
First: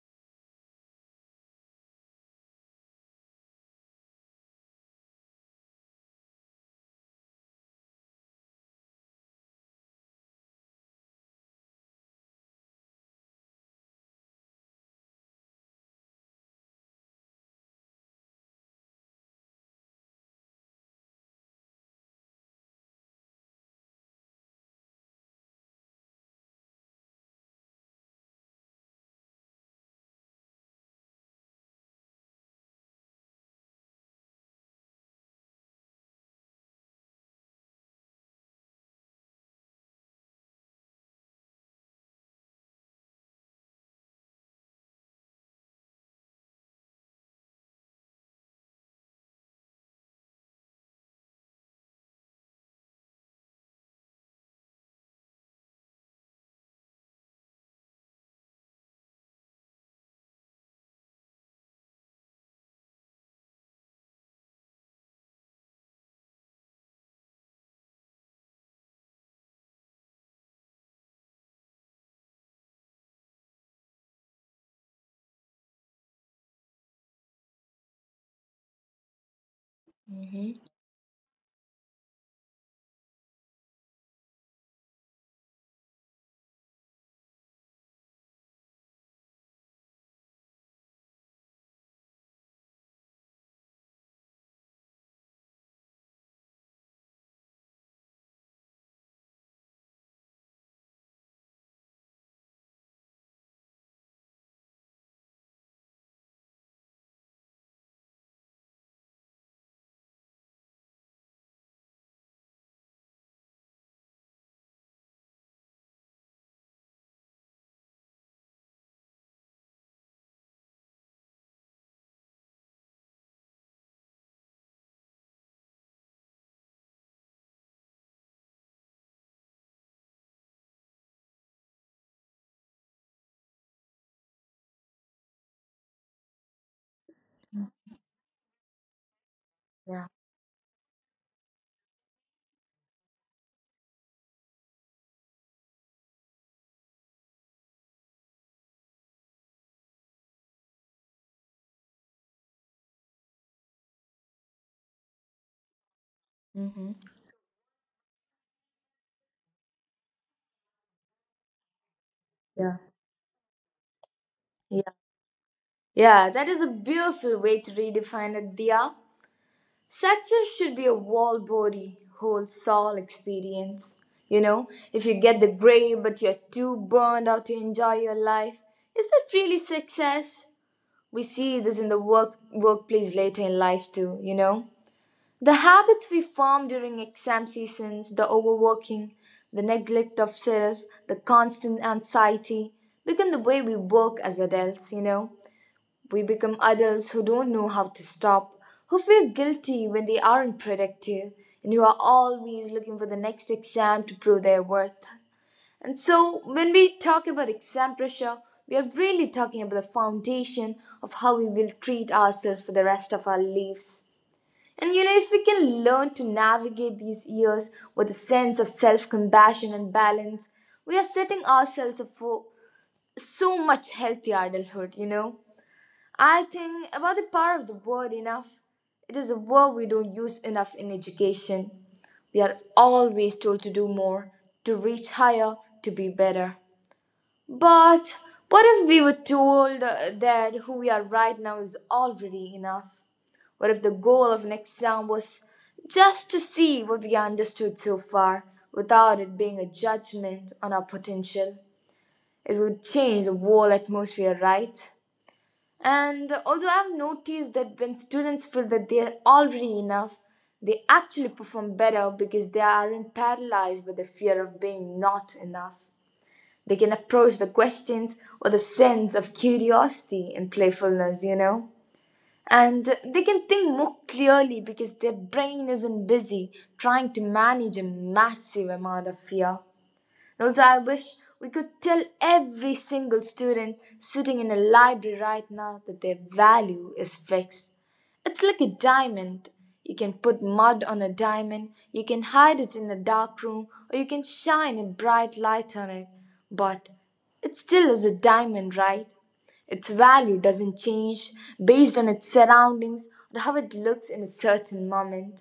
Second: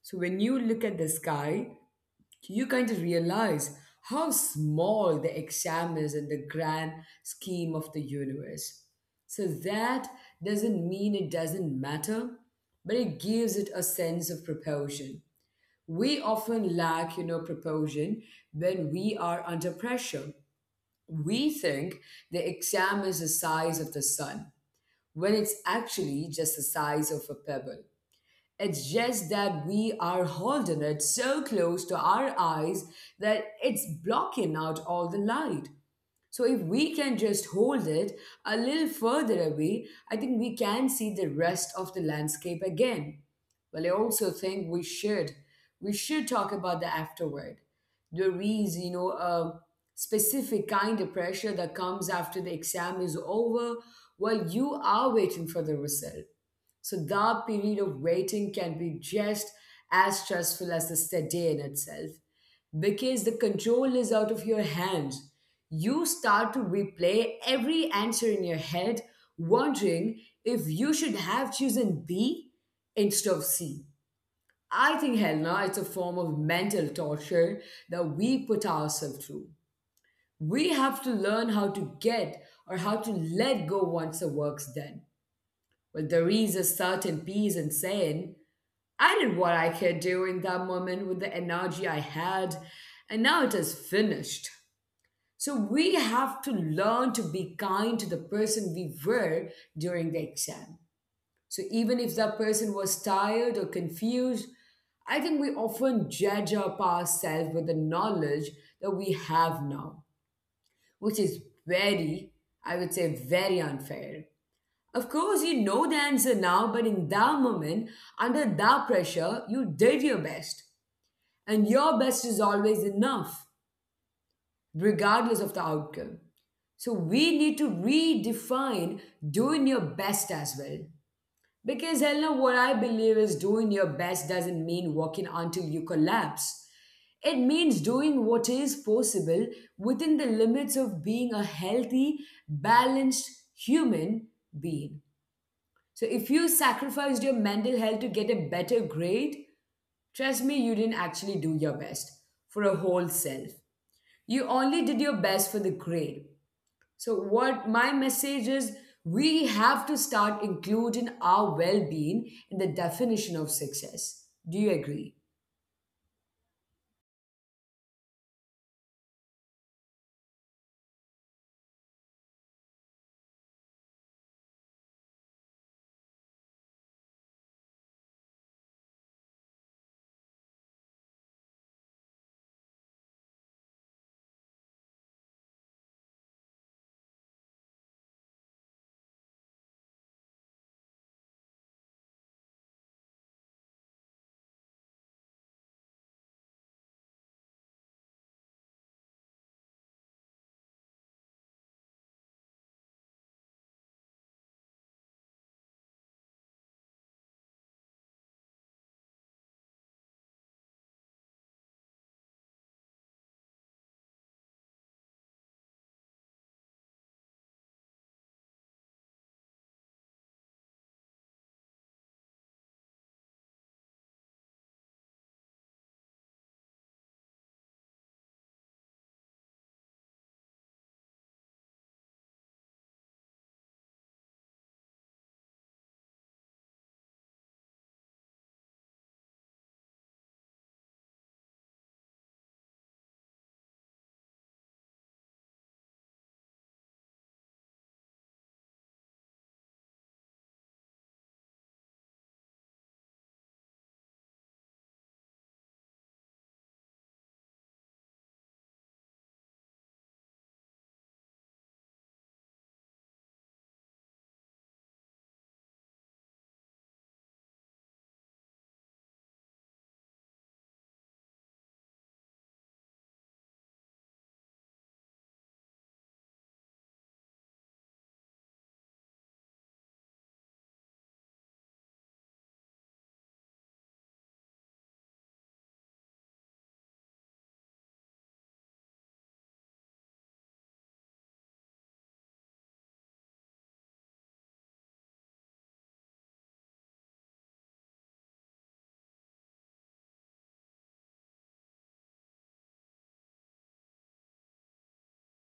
Speaker 1: So, when you look at the sky, you kind of realize how small the exam is in the grand scheme of the universe. So, that doesn't mean it doesn't matter, but it gives it a sense of proportion. We often lack, proportion when we are under pressure. We think the exam is the size of the sun when it's actually just the size of a pebble. It's just that we are holding it so close to our eyes that it's blocking out all the light. So if we can just hold it a little further away, I think we can see the rest of the landscape again. Well, I also think we should talk about the afterward. There is, a specific kind of pressure that comes after the exam is over while you are waiting for the result. So that period of waiting can be just as stressful as the study in itself because the control is out of your hands. You start to replay every answer in your head, wondering if you should have chosen B instead of C. I think, Helena, it's a form of mental torture that we put ourselves through.
Speaker 2: Mm-hmm.
Speaker 1: We have to learn how to get or how to let go once the work's done. Well, there is a certain peace in saying, I did what I could do in that moment with the energy I had, and now it is finished. So we have to learn to be kind to the person we were during the exam. So even if that person was tired or confused, I think we often judge our past self with the knowledge that we have now, which is very, I would say, very unfair. Of course, you know the answer now, but in that moment, under that pressure, you did your best. And your best is always enough, regardless of the outcome. So we need to redefine doing your best as well. Because Helena, what I believe is doing your best doesn't mean working until you collapse. It means doing what is possible
Speaker 2: Yeah.
Speaker 1: within the limits of being a healthy, balanced human being. So if you sacrificed your mental health to get a better grade, trust me, you didn't actually do your best for a whole self. You only did your best for the grade.
Speaker 2: Hmm.
Speaker 1: So, what my message is, we have to start including our well being in the
Speaker 2: Yeah.
Speaker 1: definition of success. Do you
Speaker 2: Yeah.
Speaker 1: agree?
Speaker 2: Yeah, that is a beautiful way to redefine it, Dia. Success should be a whole body, whole soul experience. You know, if you get the grade but you're too burned out to enjoy your life, is that really success? We see this in the workplace later in life too, you know. The habits we form during exam seasons, the overworking, the neglect of self, the constant anxiety become the way we work as adults, you know. We become adults who don't know how to stop, who feel guilty when they aren't productive, and who are always looking for the next exam to prove their worth. And so, when we talk about exam pressure, we are really talking about the foundation of how we will treat ourselves for the rest of our lives. And you know, if we can learn to navigate these years with a sense of self compassion and balance, we are setting ourselves up for so much healthy adulthood, you know. I think about the power of the word enough. It is a word we don't use enough in education. We are always told to do more, to reach higher, to be better. But what if we were told that who we are right now is already enough? What if the goal of an exam was just to see what we understood so far without it being a judgment on our potential? It would change the whole atmosphere, right? And also, I've noticed that when students feel that they're already enough, they actually perform better because they aren't paralyzed by the fear of being not enough. They can approach the questions with a sense of curiosity and playfulness, you know? And they can think more clearly because their brain isn't busy trying to manage a massive amount of fear. And also, I wish we could tell every single student sitting in a library right now that their value is fixed. It's like a diamond. You can put mud on a diamond, you can hide it in a dark room, or you can shine a bright light on it. But it still is a diamond, right? Its value doesn't change based on its surroundings or how it looks in a certain moment.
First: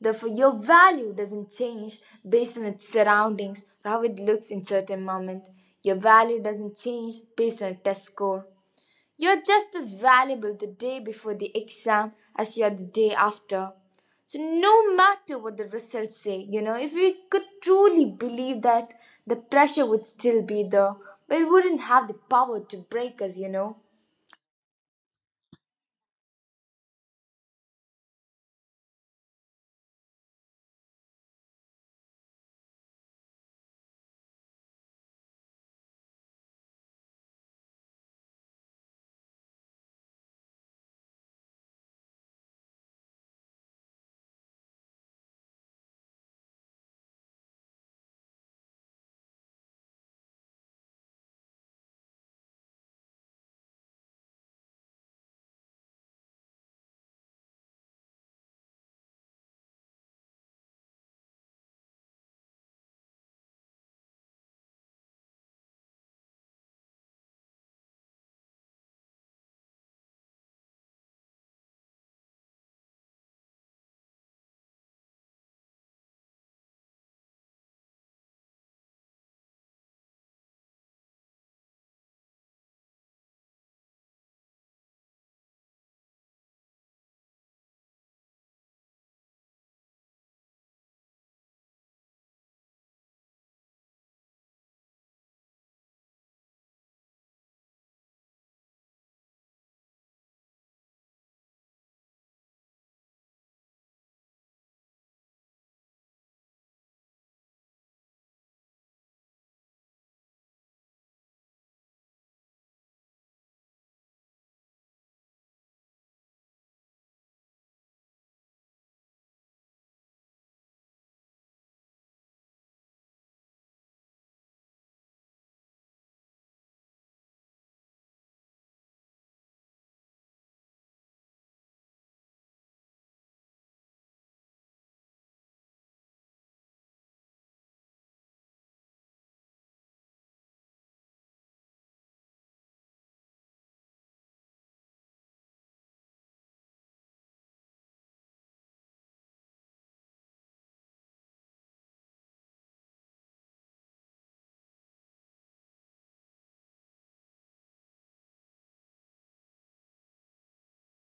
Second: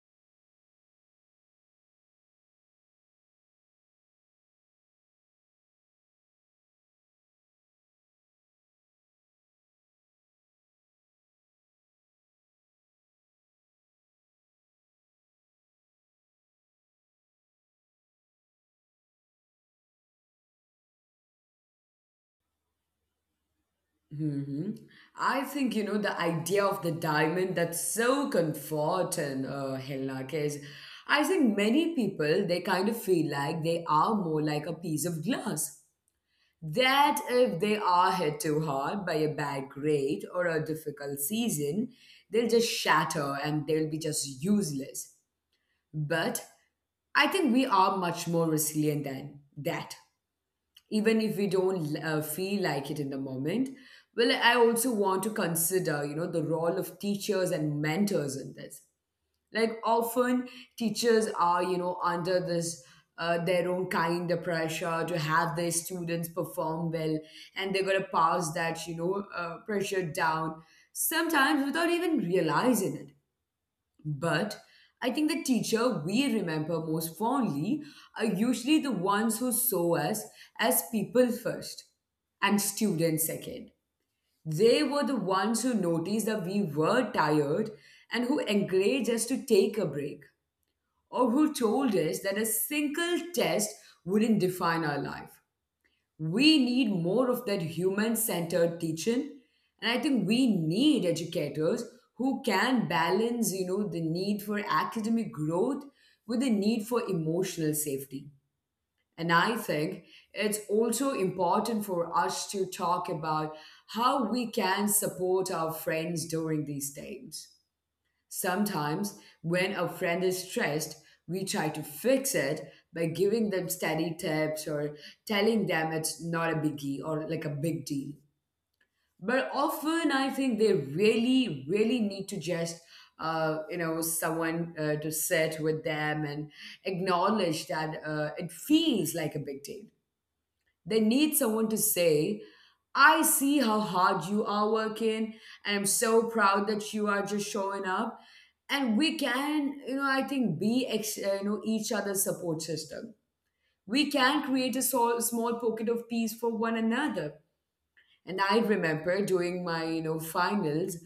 Speaker 2: Therefore, your value doesn't change based on its surroundings or how it looks in certain moment. Your value doesn't change based on a test score. You're just as valuable the day before the exam as you are the day after. So no matter what the results say, you know, if we could truly believe that, the pressure would still be there, but it wouldn't have the power to break us, you know.
Speaker 1: Hmm. I think, the idea of the diamond that's so comforting, Hilak, is I think many people, they kind of feel like they are more like a piece of glass, that if they are hit too hard by a bad grade or a difficult season, they'll just shatter and they'll be just useless. But I think we are much more resilient than that. Even if we don't feel like it in the moment. Well, I also want to consider, the role of teachers and mentors in this. Like often teachers are under this, their own kind of pressure to have their students perform well, and they're going to pass that, pressure down sometimes without even realizing it. But I think the teacher we remember most fondly are usually the ones who saw us as people first and students second. They were the ones who noticed that we were tired and who encouraged us to take a break, or who told us that a single test wouldn't define our life. We need more of that human centered teaching. And I think we need educators who can balance, the need for academic growth with the need for emotional safety. And I think it's also important for us to talk about how we can support our friends during these times. Sometimes, when a friend is stressed, we try to fix it by giving them steady tips or telling them it's not a biggie or like a big deal. But often, I think they really, really need to just, someone to sit with them and acknowledge that, it feels like a big deal. They need someone to say, I see how hard you are working, and I'm so proud that you are just showing up. And we can, you know, I think be each other's support system. We can create a small pocket of peace for one another. And I remember during my finals,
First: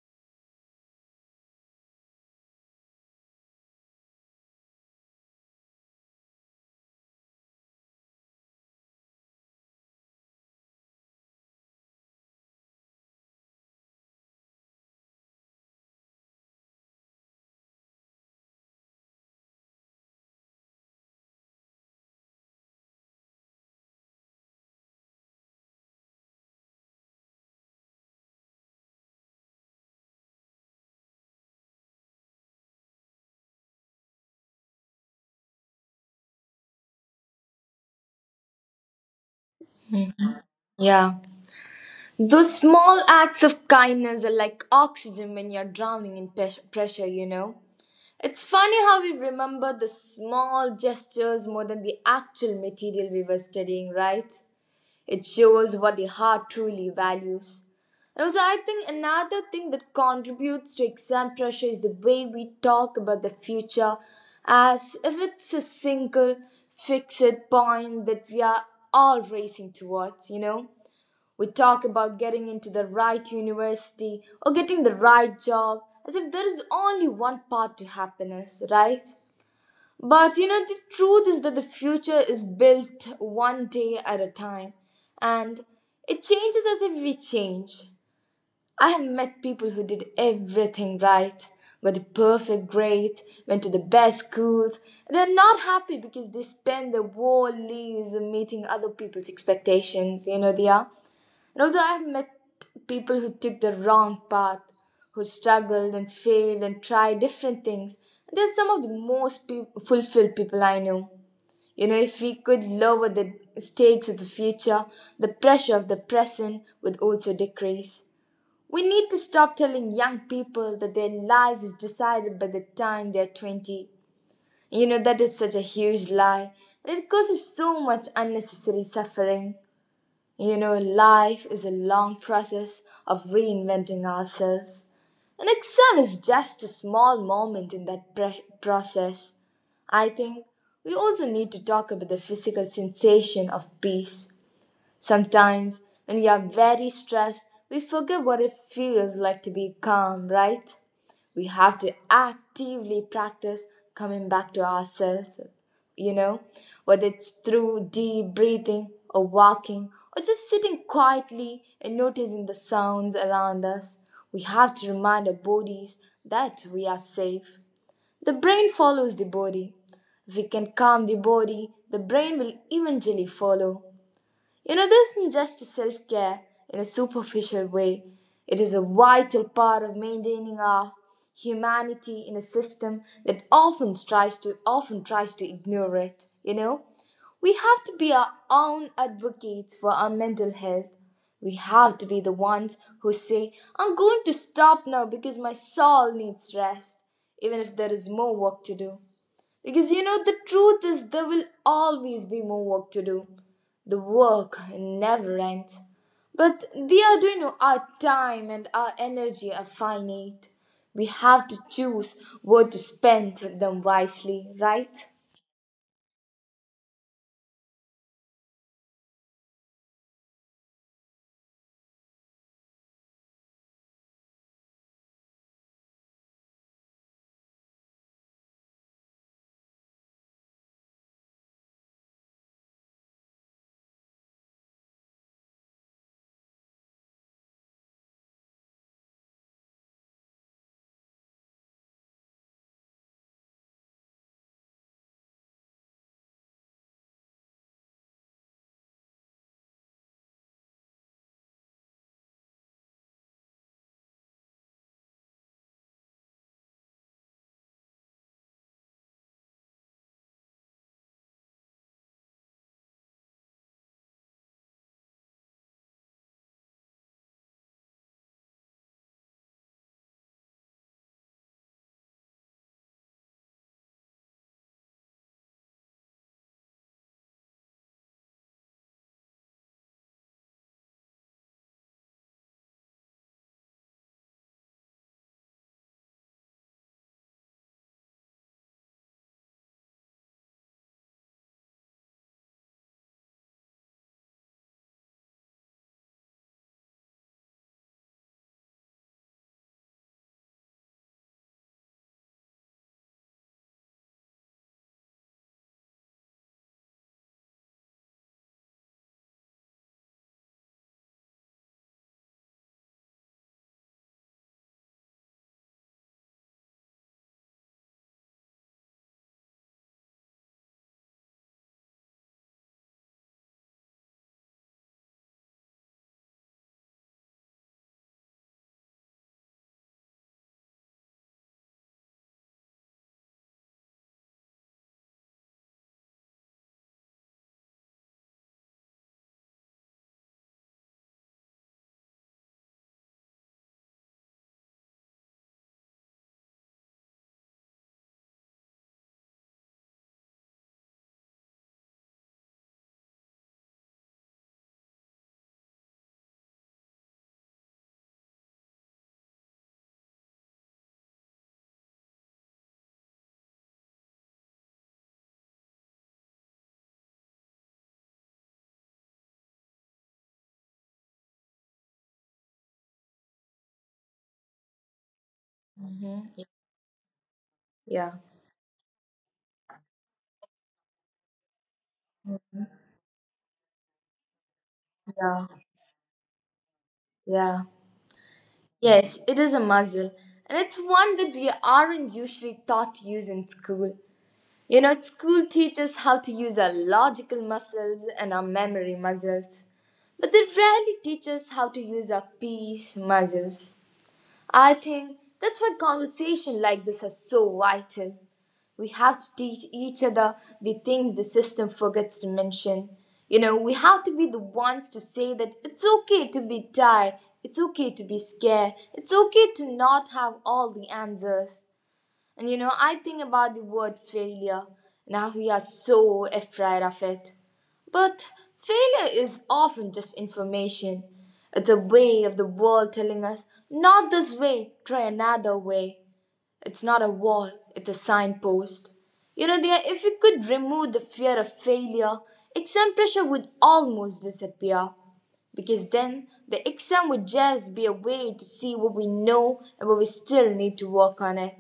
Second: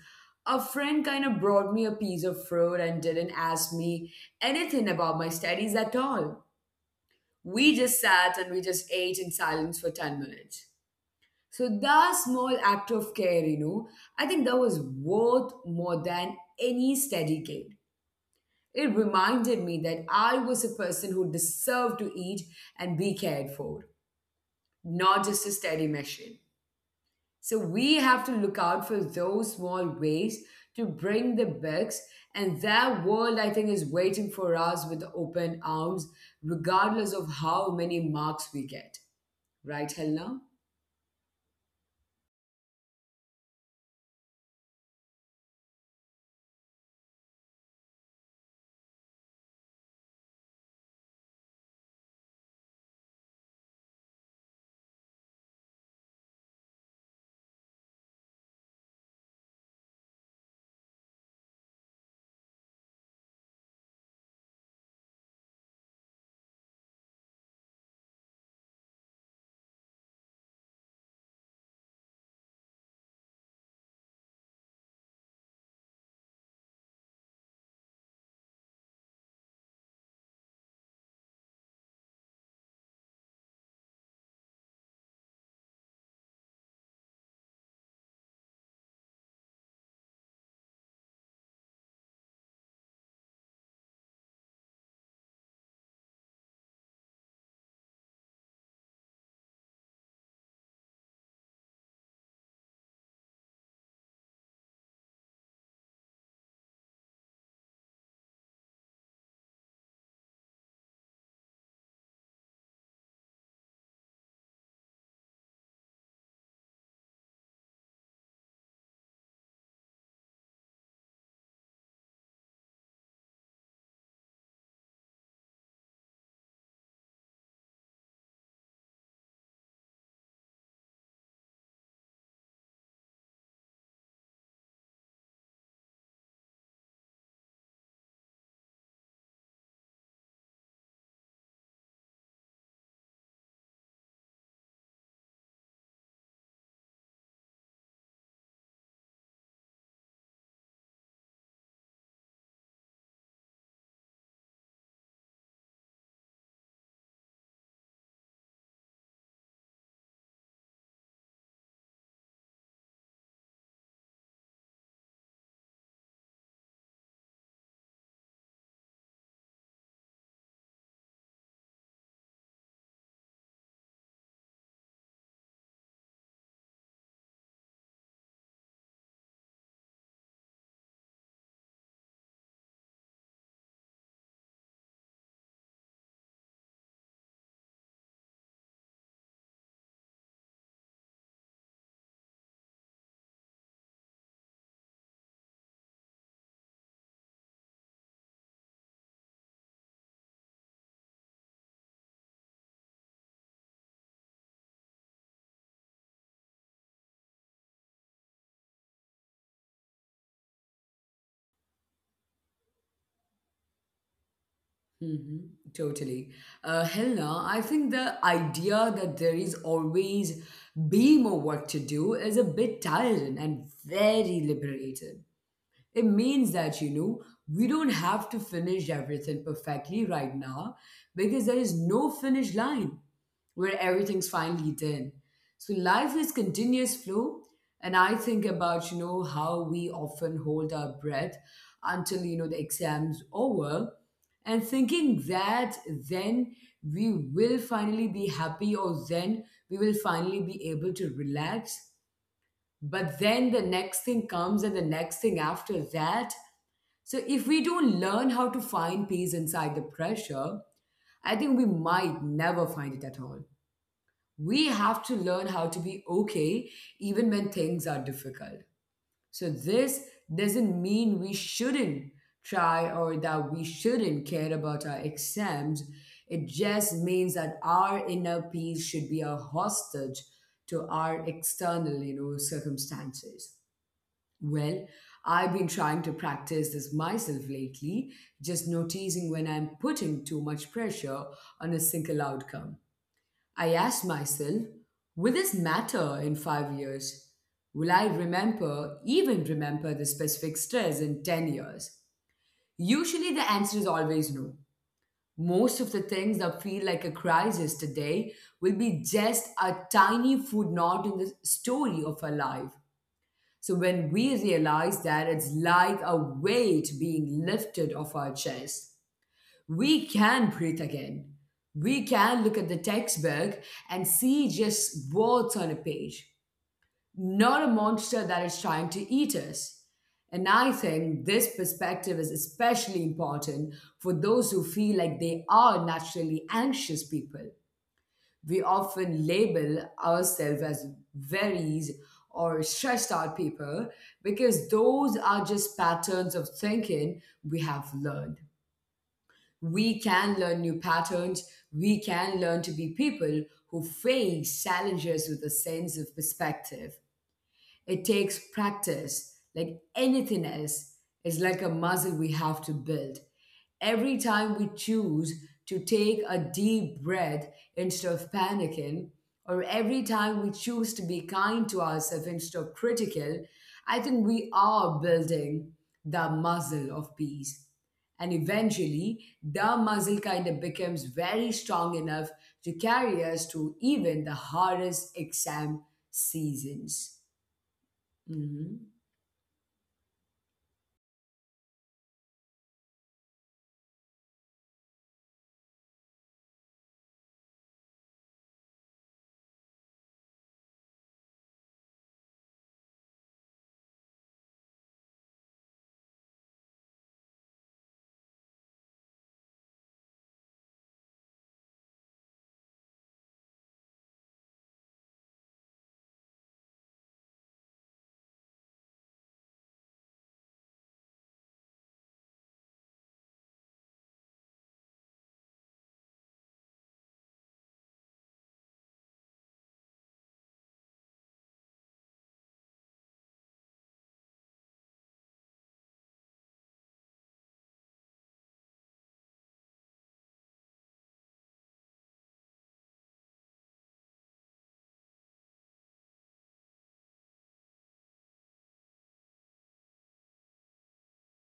Speaker 1: a friend kind of brought me a piece of fruit and didn't ask me anything about my studies at all. We just sat and we just ate in silence for 10 minutes. So that small act of care, I think that was worth more than any steady gain. It reminded me that I was a person who deserved to eat and be cared for, not just a steady machine. So we have to look out for those small ways to bring the bugs, and that world, I think, is waiting for us with open arms, regardless of how many marks we get. Right, Helena?
Speaker 2: Yeah. Those small acts of kindness are like oxygen when you're drowning in pressure, you know. It's funny how we remember the small gestures more than the actual material we were studying, right? It shows what the heart truly values. And also, I think another thing that contributes to exam pressure is the way we talk about the future as if it's a single fixed point that we are all racing towards, you know? We talk about getting into the right university or getting the right job as if there is only one path to happiness, right? But you know, the truth is that the future is built one day at a time and it changes as if we change. I have met people who did everything right, got the perfect grades, went to the best schools. They're not happy because they spend their whole lives meeting other people's expectations, you know, they are. And also, I've met people who took the wrong path, who struggled and failed and tried different things. They're some of the most fulfilled people I know. You know, if we could lower the stakes of the future, the pressure of the present would also decrease. We need to stop telling young people that their life is decided by the time they're 20. You know, that is such a huge lie. And It causes so much unnecessary suffering. You know, life is a long process of reinventing ourselves. An exam is just a small moment in that process. I think we also need to talk about the physical sensation of peace. Sometimes, when we are very stressed, we forget what it feels like to be calm, right? We have to actively practice coming back to ourselves. You know, whether it's through deep breathing or walking or just sitting quietly and noticing the sounds around us, we have to remind our bodies that we are safe. The brain follows the body. If we can calm the body, the brain will eventually follow. You know, this isn't just self care in a superficial way, it is a vital part of maintaining our humanity in a system that often tries to ignore it, you know. We have to be our own advocates for our mental health. We have to be the ones who say, I'm going to stop now because my soul needs rest, even if there is more work to do. Because you know, the truth is, there will always be more work to do. The work never ends. But the Arduino, our time and our energy are finite. We have to choose where to spend them wisely, right?
Speaker 1: Hmm. Totally. Helena, I think the idea that there is always be more work to do is a bit tiring and very liberating. It means that, we don't have to finish everything perfectly right now because there is no finish line where everything's finally done. So life is continuous flow. And I think about, how we often hold our breath until the exam's over and thinking that then we will finally be happy or then we will finally be able to relax. But then the next thing comes and the next thing after that. So if we don't learn how to find peace inside the pressure, I think we might never find it at all. We have to learn how to be okay even when things are difficult. So this doesn't mean we shouldn't try or that we shouldn't care about our exams. It just means that our inner peace should be a hostage to our external circumstances. Well, I've been trying to practice this myself lately, just noticing when I'm putting too much pressure on a single outcome. I asked myself, will this matter in 5 years? Will I remember, even remember the specific stress in 10 years? Usually the answer is always no. Most of the things that feel like a crisis today will be just a tiny footnote in the story of our life. So when we realize that it's like a weight being lifted off our chest, we can breathe again. We can look at the textbook and see just words on a page, not a monster that is trying to eat us. And I think this perspective is especially important for those who feel like they are naturally anxious people we often label ourselves as worries or stressed out people because those are just patterns of thinking we have learned. We can learn new patterns. We can learn to be people who face challenges with a sense of perspective. It takes practice. Like anything else, it's like a muscle we have to build. Every time we choose to take a deep breath instead of panicking, or every time we choose to be kind to ourselves instead of critical, I think we are building
Speaker 2: Hmm.
Speaker 1: the muscle of peace.
Speaker 2: Yeah.
Speaker 1: And eventually, the muscle kind of becomes very strong enough to carry us through even the hardest
Speaker 2: Yeah,
Speaker 1: exam seasons.
Speaker 2: yeah.
Speaker 1: Hmm.
Speaker 2: Yes, it is a muscle, and it's one that we aren't usually taught to use in school. You know, school teaches how to use our logical muscles and our memory muscles, but they rarely teach us how to use our peace muscles. I think that's why conversations like this are so vital. We have to teach each other the things the system forgets to mention. You know, we have to be the ones to say that it's okay to be tired, it's okay to be scared, it's okay to not have all the answers. And you know, I think about the word failure and how we are so afraid of it. But failure is often just information. It's a way of the world telling us, not this way, try another way. It's not a wall, it's a signpost. You know, dear, if we could remove the fear of failure, exam pressure would almost disappear because then the exam would just be a way to see what we know and what we still need to work on it.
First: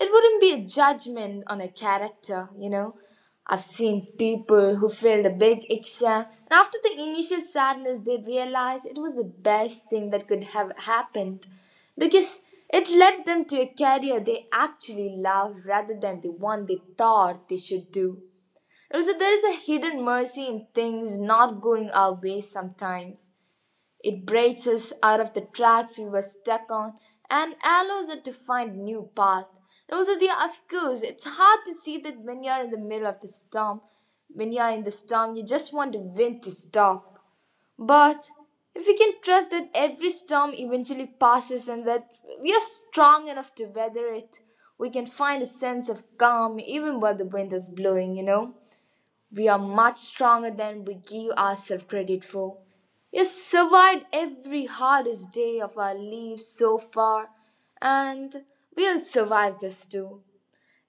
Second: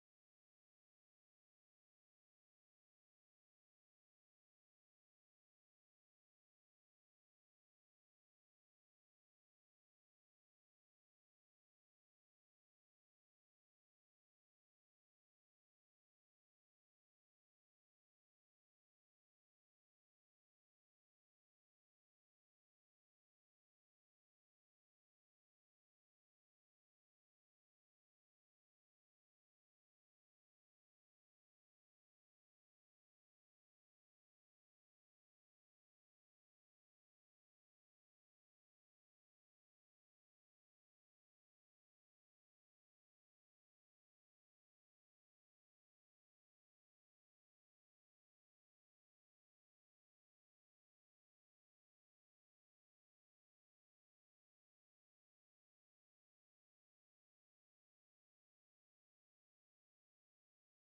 Speaker 2: It wouldn't be a judgment on a character, you know. I've seen people who failed a big exam, and after the initial sadness, they realized it was the best thing that could have happened because it led them to a career they actually loved rather than the one they thought they should do. Also, there is a hidden mercy in things not going our way sometimes. It breaks us out of the tracks we were stuck on and allows us to find new path. And also the of course, it's hard to see that when you're in the middle of the storm. When you're in the storm, you just want the wind to stop. But if we can trust that every storm eventually passes and that we are strong enough to weather it, we can find a sense of calm even while the wind is blowing, you know? We are much stronger than we give ourselves credit for. We survived every hardest day of our lives so far, and we'll survive this too.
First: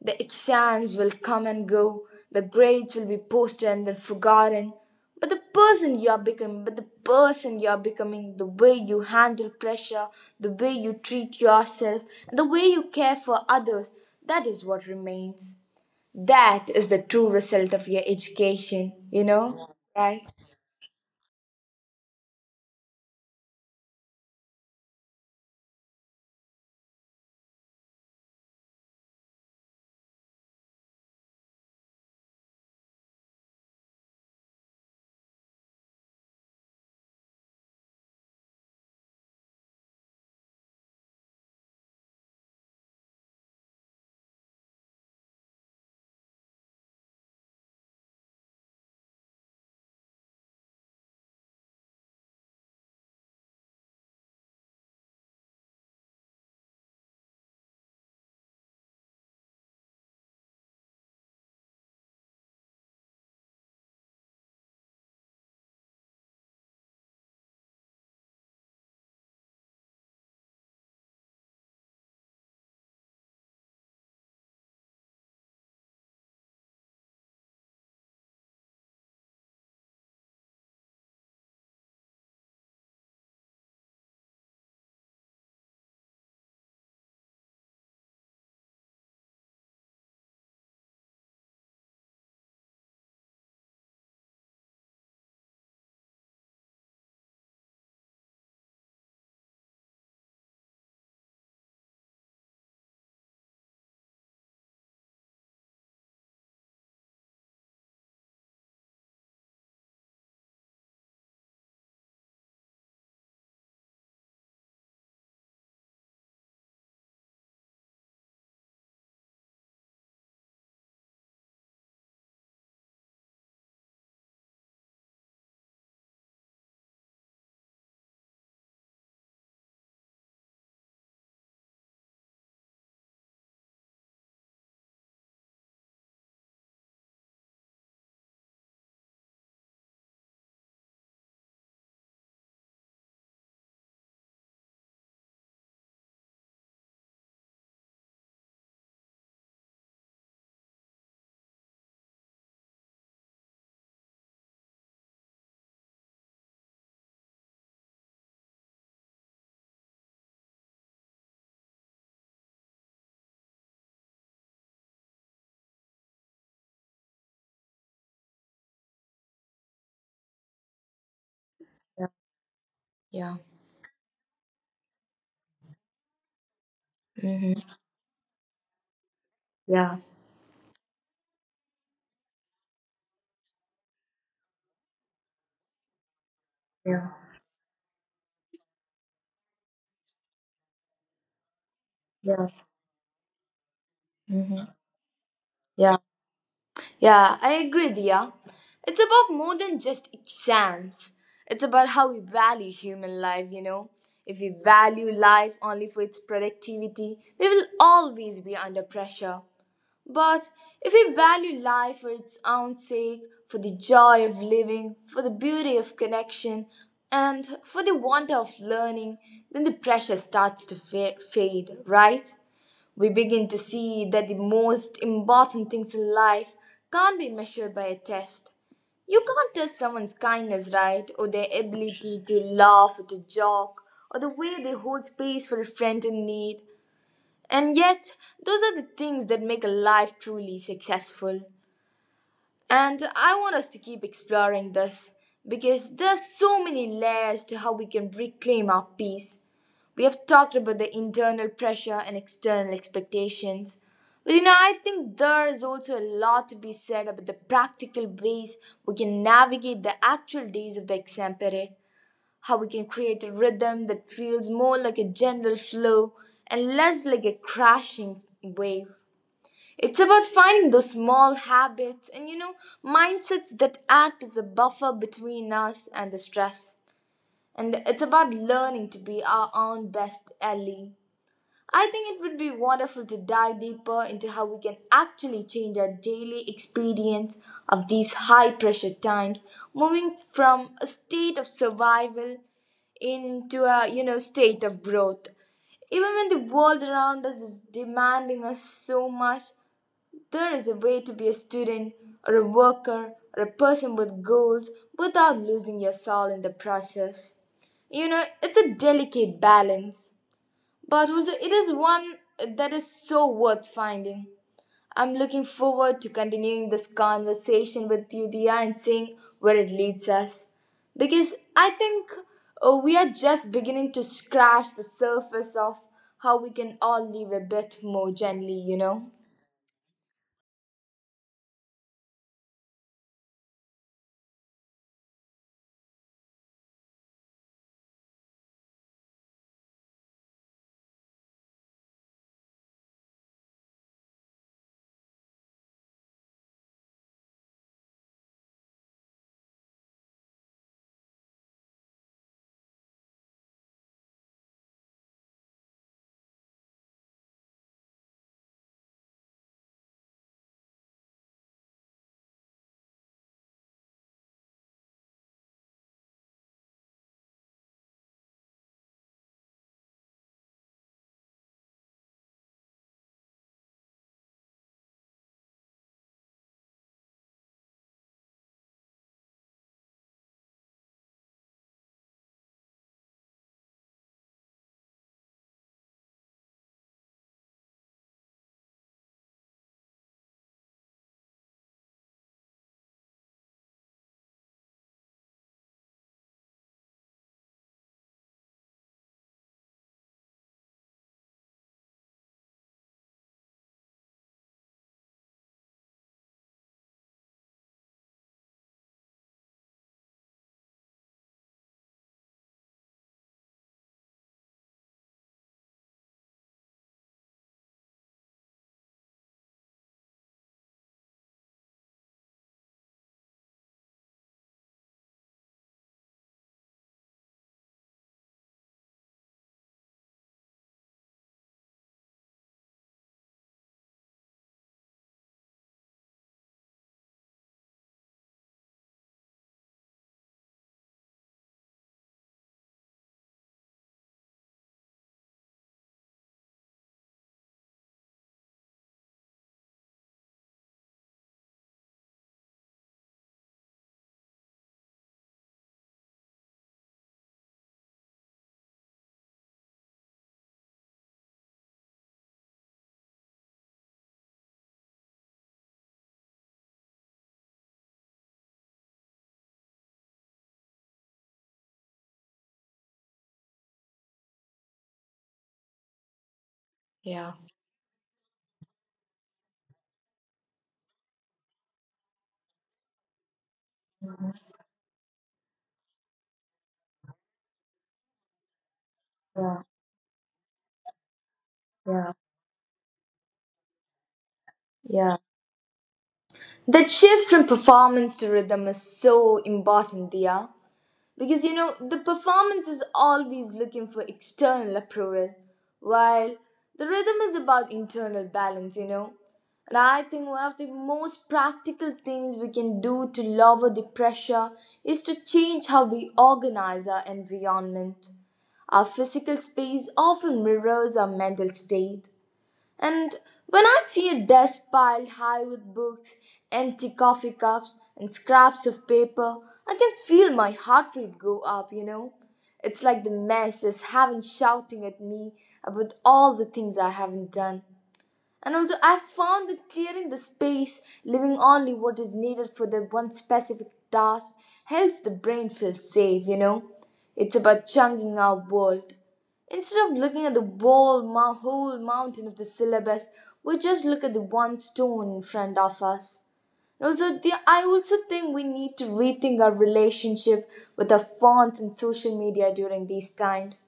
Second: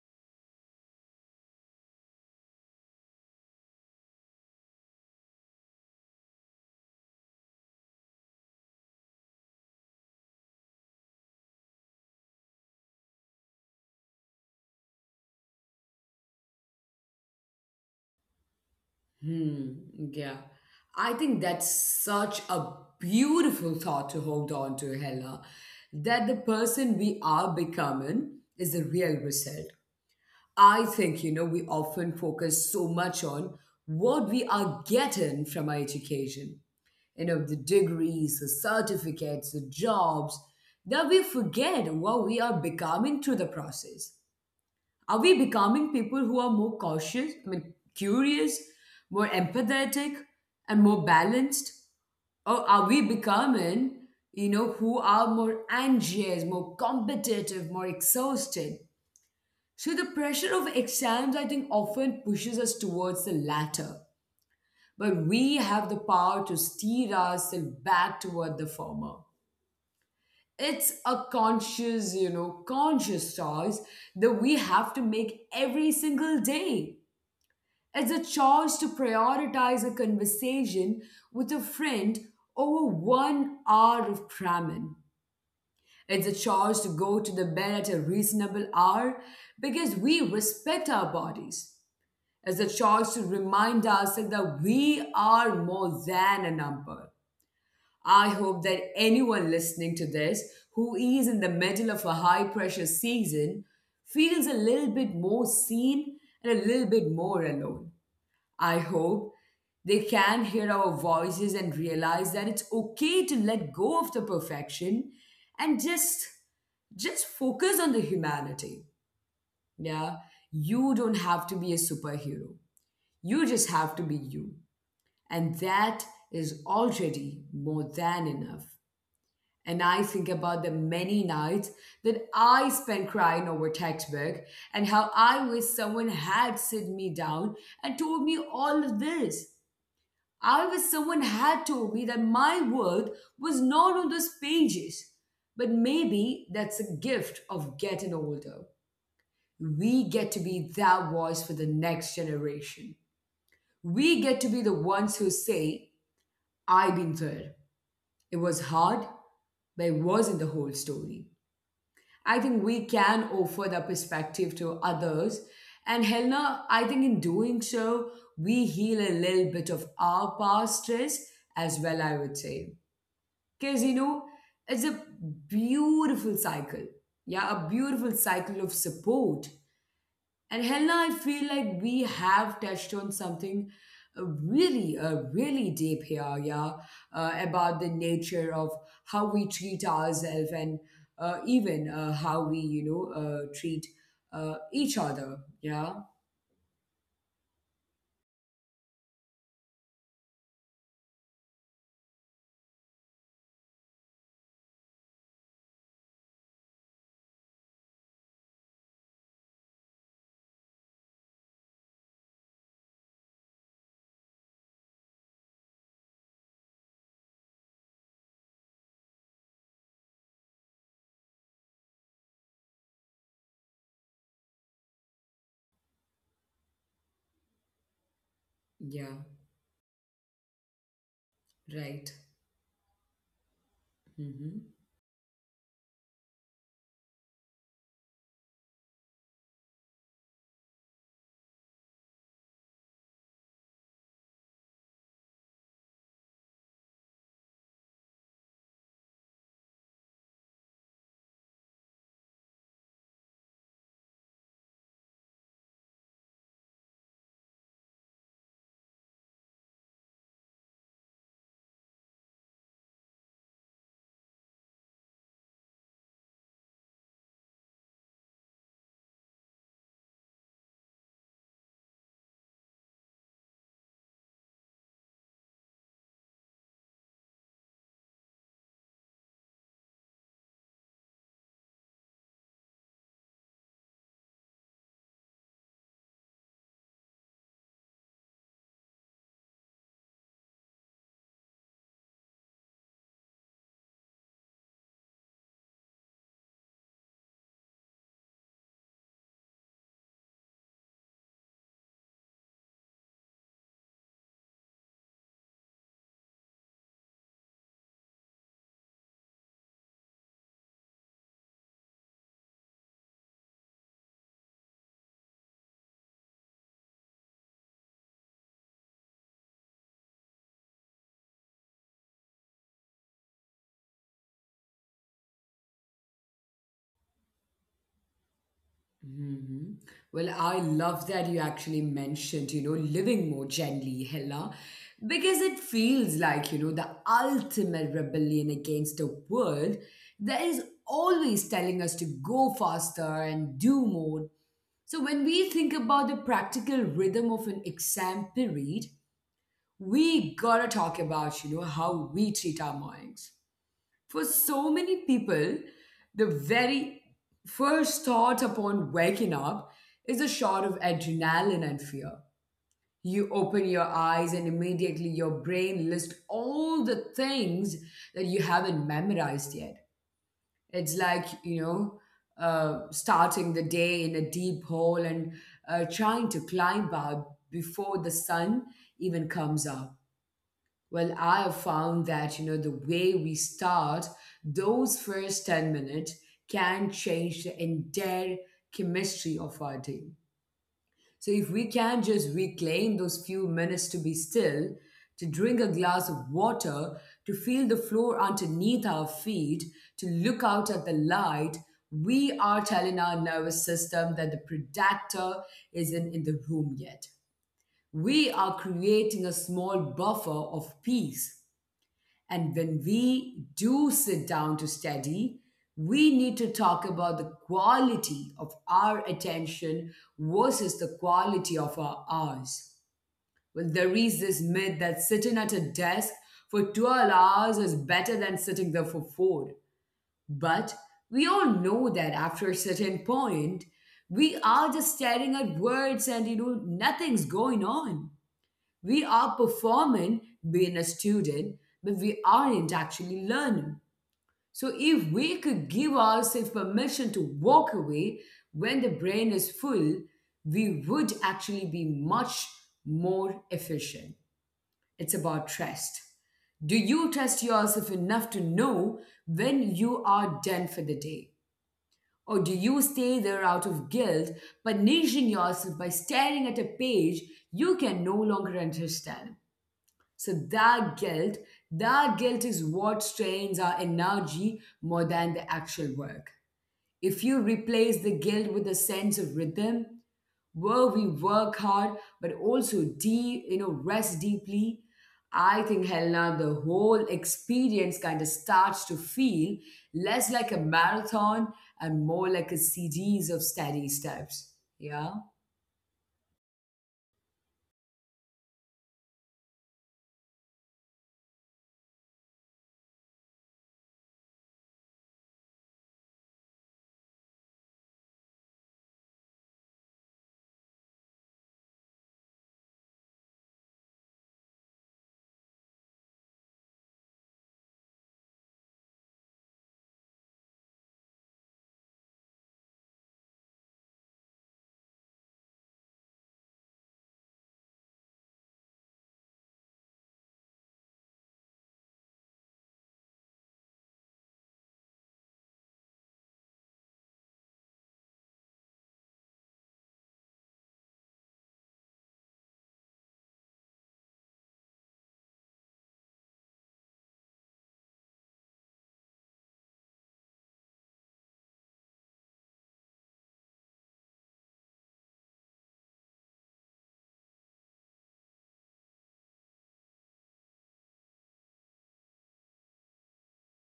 Speaker 2: The exams will come and go, the grades will be posted and then forgotten. But the person you are becoming, the way you handle pressure, the way you treat yourself, and the way you care for others, that is what remains. That is the true result of your education, you
Speaker 1: Hmm.
Speaker 2: know, right?
Speaker 1: Yeah. I think that's such a beautiful thought to hold on to, Hella, that the person we are becoming is the real result. I think, you know, we often focus so much on what we are getting from our education, the degrees, the certificates, the jobs, that we forget what we are becoming through the process. Are we becoming people who are more curious, more empathetic, and more balanced? Or are we becoming who are more anxious, more competitive, more exhausted? So the pressure of exams, I think, often pushes us towards the latter, but we have the power to steer ourselves back toward the former. It's a conscious choice that we have to make every single day. It's a choice to prioritize a conversation with a friend over 1 hour of cramming. It's a choice to go to the bed at a reasonable hour because we respect our bodies. It's a choice to remind ourselves that we are more than a number. I hope that anyone listening to this who is in the middle of a high pressure season feels a little bit more seen and a little bit more alone. I hope they can hear our voices and realize that it's okay to let go of the perfection and just focus on the humanity. Yeah. You don't have to be a superhero. You just have to be you. And that is already more than enough. And I think about the many nights that I spent crying over textbook and how I wish someone had sit me down and told me all of this. I wish someone had told me that my worth was not on those pages. But maybe that's a gift of getting older. We get to be that voice for the next generation. We get to be the ones who say, I've been there. It was hard, but it wasn't the whole story. I think we can offer that perspective to others. And Helena, I think in doing so, we heal a little bit of our past stress as well,
Speaker 2: Yeah.
Speaker 1: I would say.
Speaker 2: Yeah.
Speaker 1: Because, it's a beautiful cycle. Yeah, a
Speaker 2: Hmm.
Speaker 1: beautiful cycle of support.
Speaker 2: Yeah.
Speaker 1: And Helena, I feel like we have touched on something really, really deep here. Yeah,
Speaker 2: Yeah.
Speaker 1: about the nature of how we treat ourselves and even
Speaker 2: Yeah.
Speaker 1: how we treat
Speaker 2: Hmm.
Speaker 1: each other. Yeah,
Speaker 2: Yeah. Yeah, I agree, Dia. It's about more than just exams. It's about how we value human life, you know. If we value life only for its productivity, we will always be under pressure. But if we value life for its own sake, for the joy of living, for the beauty of connection, and for the wonder of learning, then the pressure starts to fade, right? We begin to see that the most important things in life can't be measured by a test.
Speaker 1: yeah,
Speaker 2: You can't test someone's kindness, right? Or their
Speaker 1: right.
Speaker 2: ability to laugh at a joke, or the
Speaker 1: Mm-hmm.
Speaker 2: way they hold space for a friend in need. And yet, those are the things that make a life truly successful. And I want us to keep exploring this because there are so many layers to how we can reclaim our peace. We have talked about the internal pressure and external expectations. But you know, I think there is also a lot to be said about the practical ways we can navigate the actual days of the exam period, how we can create a rhythm that feels more like a general flow and less like a crashing wave. It's about finding those small habits and you know mindsets that act as a buffer between us and the stress. And it's about learning to be our own best ally. I think it would be wonderful to dive deeper into how we can actually change our daily experience of these high pressure times, moving from a state of survival into a you know state of growth. Even when the world around us is demanding us so much, there is a way to be a student or a worker or a person with goals without losing your soul in the process. You know, it's a delicate balance but also, it is one that is so worth finding. I'm looking forward to continuing this conversation with you, Dia, and seeing where it leads us. Because I think we are just beginning to scratch the surface of how we can all live a bit more gently, you know?
Speaker 1: Hmm. Well, I love that you actually mentioned, you know, living more gently, Hella, because it feels like, you know, the ultimate rebellion against the world that is always telling us to go faster and do more. So when we think about the practical rhythm of an exam period, we gotta talk about, you know, how we treat our minds. For so many people, the very first thought upon waking up is a shot of adrenaline and fear. You open your eyes, and immediately your brain lists all the things that you haven't memorized yet. It's like, you know, starting the day in a deep hole and trying to climb out before the sun even comes up. Well, I have found that, you know, the way we start those first 10 minutes can change the entire chemistry of our day. So if we can just reclaim those few minutes to be still, to drink a glass of water, to feel the floor underneath our feet, to look out at the light, we are telling our nervous system that the predator isn't in the room yet. We are creating a small buffer of peace. And when we do sit down to study, we need to talk about the quality of our attention versus the quality of our hours. Well, there is this myth that sitting at a desk for 12 hours is better than sitting there for four. But we all know that after a certain point, we are just staring at words and you know, nothing's going on. We are performing being a student, but we aren't actually learning. So, if we could give ourselves permission to walk away when the brain is full, we would actually be much more efficient. It's about trust. Do you trust yourself enough to know when you are done for the day? Or do you stay there out of guilt, punishing yourself by staring at a page you can no longer understand? So that guilt is what strains our energy more than the actual work. If
Speaker 2: Yeah.
Speaker 1: you replace the guilt with a sense of rhythm, where we work hard but also deep, you know, rest deeply, I think Helena, the whole experience kind of starts to feel
Speaker 2: Yeah.
Speaker 1: less like a marathon and
Speaker 2: Yeah.
Speaker 1: more like a series of steady steps. Yeah.
Speaker 2: Yeah. That shift from performance to rhythm is so important, Dia. Because you know, the performance is always looking for external approval, while the rhythm is about internal balance, you know. And I think one of the most practical things we can do to lower the pressure is to change how we organize our environment. Our physical space often mirrors our mental state, and when I see a desk piled high with books, empty coffee cups, and scraps of paper, I can feel my heart rate go up, you know. It's like the mess is having shouting at me about all the things I haven't done. And also, I found that clearing the space, leaving only what is needed for the one specific task, helps the brain feel safe, you know? It's about chunking our world. Instead of looking at the whole, whole mountain of the syllabus, we just look at the one stone in front of us. And also, the, I also think we need to rethink our relationship with our phones and social media during these times.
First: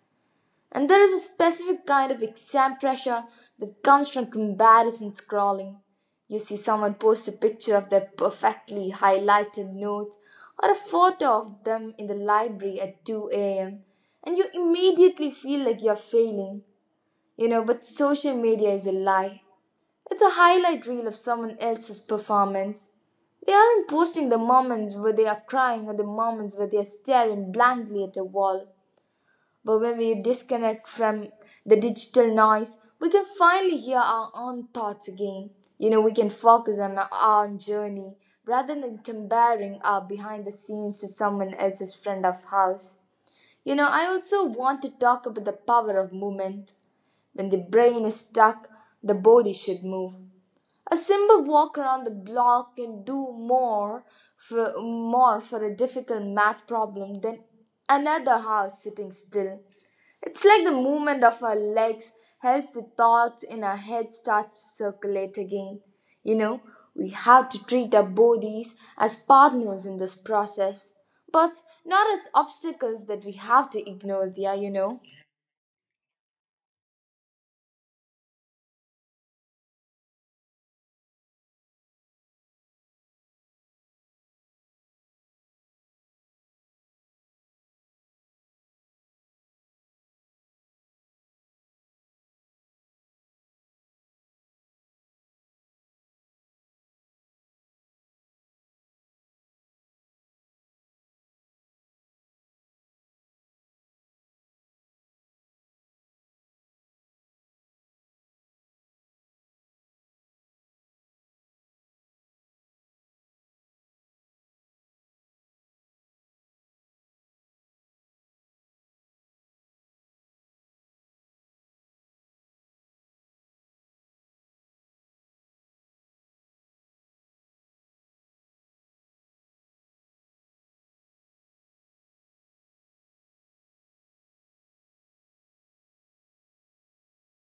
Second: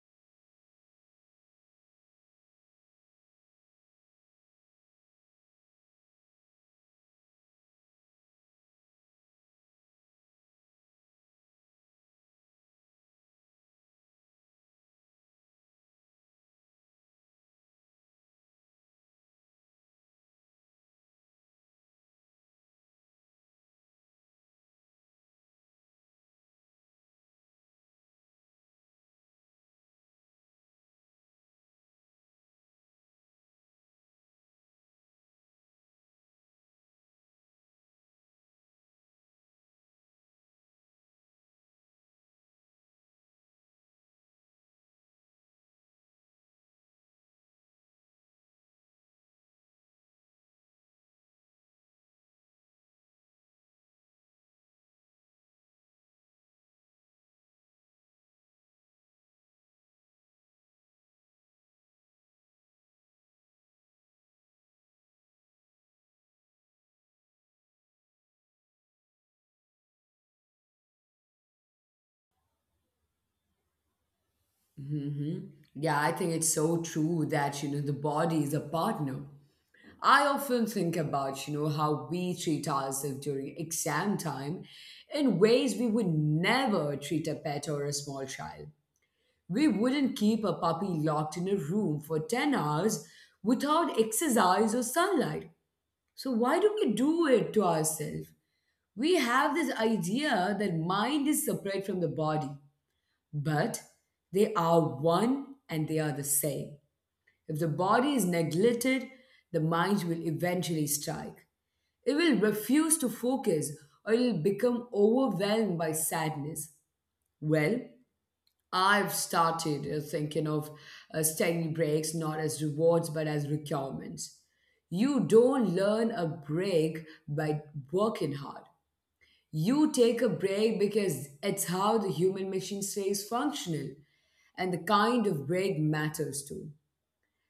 Speaker 2: And there is a specific kind of exam pressure that comes from comparison scrolling. You see someone post a picture of their perfectly highlighted notes or a photo of them in the library at 2 a.m. and you immediately feel like you're failing. You know, but social media is a lie. It's a highlight reel of someone else's performance. They aren't posting the moments where they are crying or the moments where they are staring blankly at a wall. But when we disconnect from the digital noise, we can finally hear our own thoughts again. You know, we can focus on our own journey rather than comparing our behind the scenes to someone else's friend of house. You know, I also want to talk about the power of movement. When the brain is stuck, the body should move. A simple walk around the block can do more more for a difficult math problem than another house sitting still. It's like the movement of our legs helps the thoughts in our head start to circulate again. You know, we have to treat our bodies as partners in this process, but not as obstacles that we have to ignore, dear, you know?
Speaker 1: Hmm. Yeah, I think it's so true that, you know, the body is a partner. I often think about, you know, how we treat ourselves during exam time in ways we would never treat a pet or a small child. We wouldn't keep a puppy locked in a room for 10 hours without exercise or sunlight. So why do we do it to ourselves? We have this idea that mind is separate from the body, but they are one and they are the same. If the body is neglected, the mind will eventually strike. It will refuse to focus or it will become overwhelmed by sadness. Well, I've started thinking of study breaks not as rewards but as requirements. You don't learn a break by working hard. You take a break because it's how the human machine stays functional, and the kind of break matters too.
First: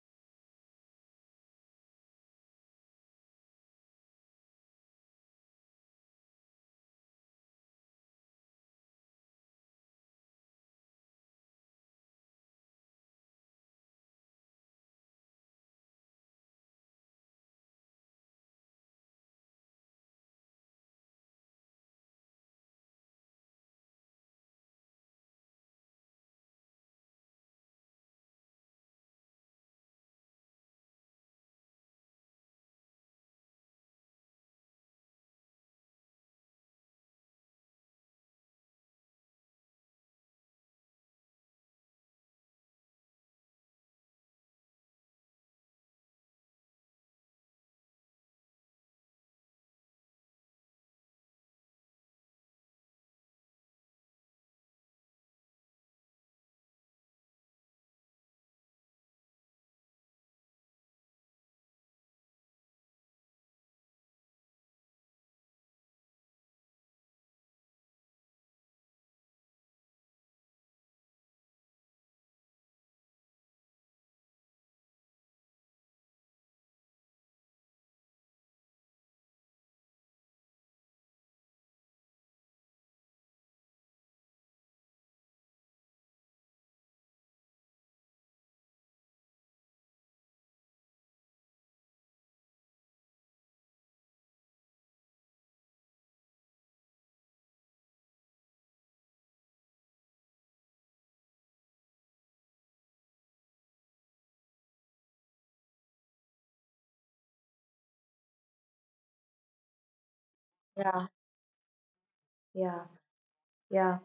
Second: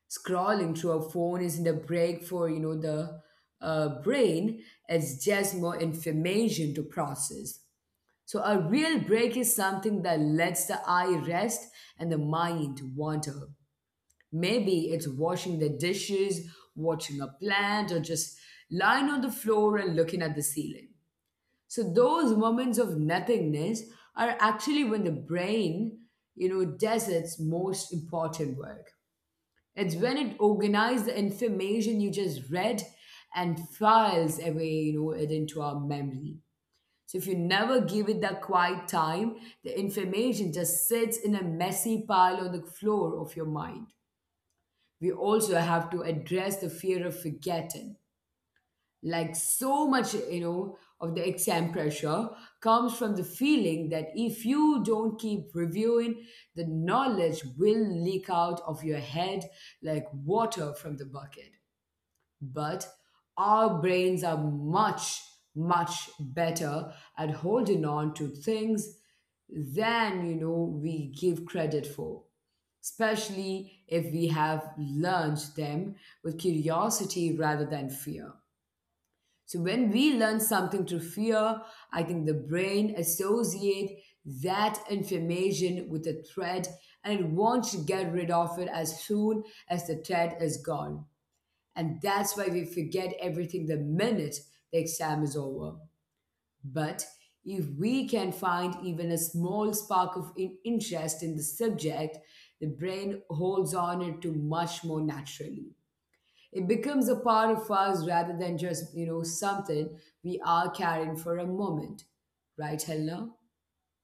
Speaker 1: Scrolling through a phone isn't a break for you know the brain, it's just more information to process. So a real break is something that lets the eye rest and the mind wander. Maybe it's washing the dishes, watching a plant, or just lying on the floor and looking at the ceiling. So those moments of nothingness are actually when the brain you know does its most important work. It's when it organizes the information you just read and files away it into our memory. So if you never give it that quiet time, the information just sits in a messy pile on the floor of your mind. We also have to address the fear of forgetting. Like so much of the exam pressure comes from the feeling that if you don't keep reviewing, the knowledge will leak out of your head like water from the bucket. But our brains are much better at holding on to things than we give credit for, especially if we have learned them with curiosity rather than fear. So when we learn something through fear, I think the brain associate that information with a threat and it wants to get rid of it as soon as the threat is gone. And that's why we forget everything the minute the exam is over. But if we can find even a small spark of interest in the subject, the brain holds on it to much more naturally. It becomes a part of us rather than just something we are
Speaker 2: Yeah,
Speaker 1: carrying for a moment. Right,
Speaker 2: yeah,
Speaker 1: Helena?
Speaker 2: yeah.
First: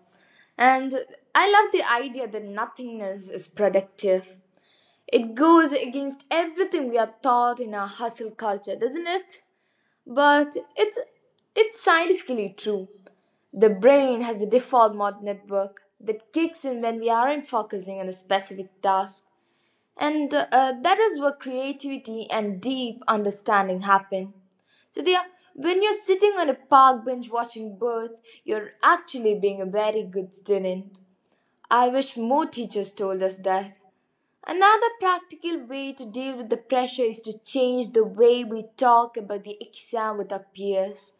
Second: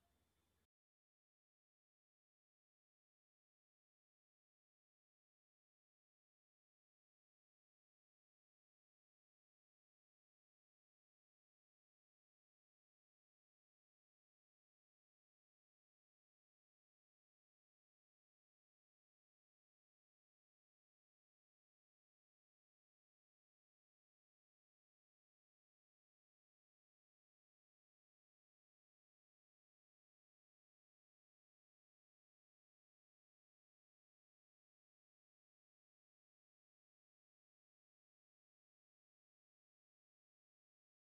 Speaker 2: And I love the idea that nothingness is productive. It goes against everything we are taught in our hustle culture, doesn't it? But it's scientifically true. The brain has a default mode network that kicks in when we aren't focusing on a specific task. And that is where creativity and deep understanding happen. So, dear, when you're sitting on a park bench watching birds, you're actually being a very good student. I wish more teachers told us that. Another practical way to deal with the pressure is to change the way we talk about the exam with our peers.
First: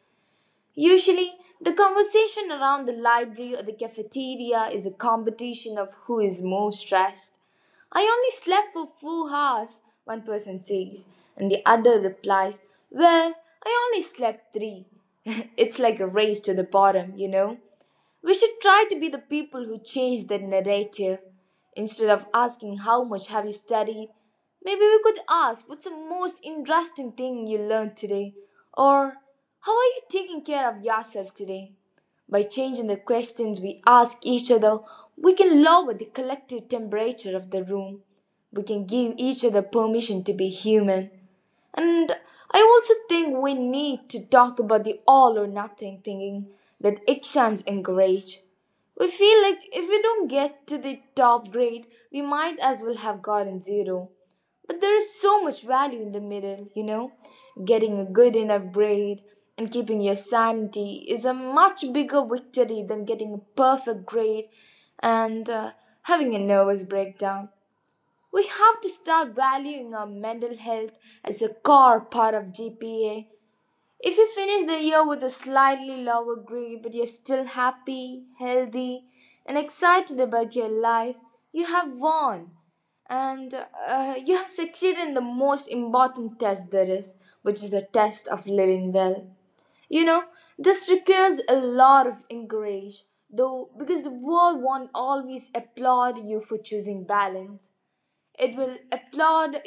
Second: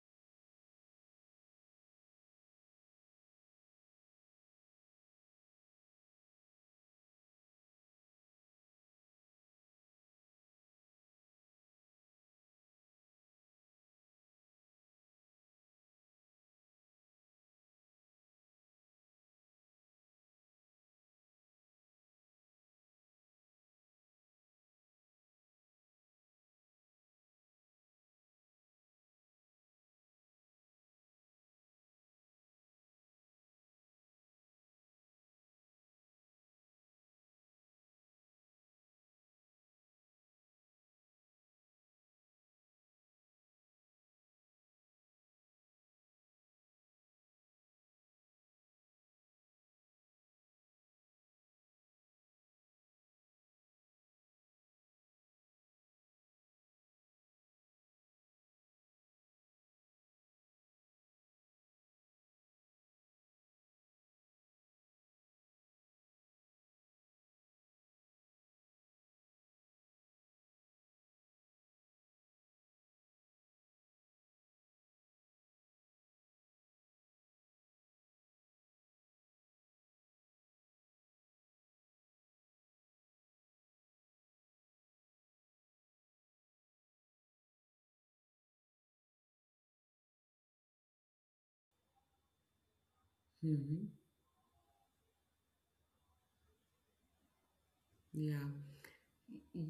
Speaker 2: Usually, the conversation around the library or the cafeteria is a competition of who is more stressed. "I only slept for 4 hours," one person says, and the other replies, "Well, I only slept three." [laughs] It's like a race to the bottom, you know? We should try to be the people who change the narrative. Instead of asking how much have you studied, maybe we could ask what's the most interesting thing you learned today, or how are you taking care of yourself today? By changing the questions we ask each other, we can lower the collective temperature of the room. We can give each other permission to be human. And I also think we need to talk about the all or nothing thinking that exams encourage. We feel like if we don't get to the top grade, we might as well have gotten zero. But there is so much value in the middle, you know? Getting a good enough grade and keeping your sanity is a much bigger victory than getting a perfect grade and having a nervous breakdown. We have to start valuing our mental health as a core part of GPA. If you finish the year with a slightly lower grade but you're still happy, healthy, and excited about your life, you have won. And you have succeeded in the most important test there is, which is a test of living well. You know, this requires a lot of encourage, though,
Speaker 1: Hmm.
Speaker 2: because the world won't always applaud you for choosing balance.
Speaker 1: Yeah.
Speaker 2: It will applaud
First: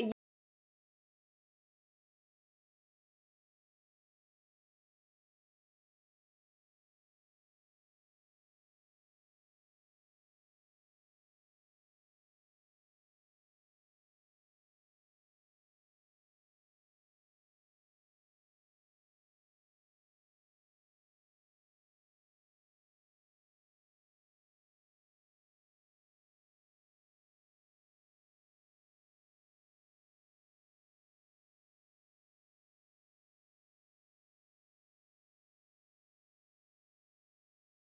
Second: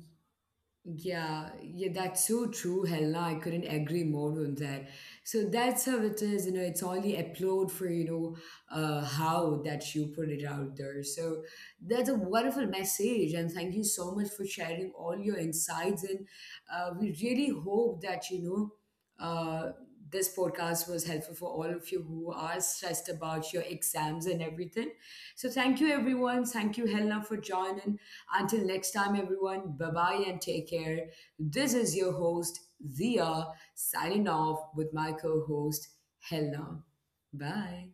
Speaker 1: Yeah, yeah, that's so true, Helena. I couldn't agree more on that. So that's how it is, you know, it's only applaud for, you know, how that you put it out there. So that's a wonderful message, and thank you so much for sharing all your insights. And we really hope that, you know, uh, this podcast was helpful for all of you who are stressed about your exams and everything. So thank you, everyone. Thank you, Helena, for joining. Until next time, everyone, bye bye and take care. This is your host, Zia, signing off with my co host, Helena. Bye.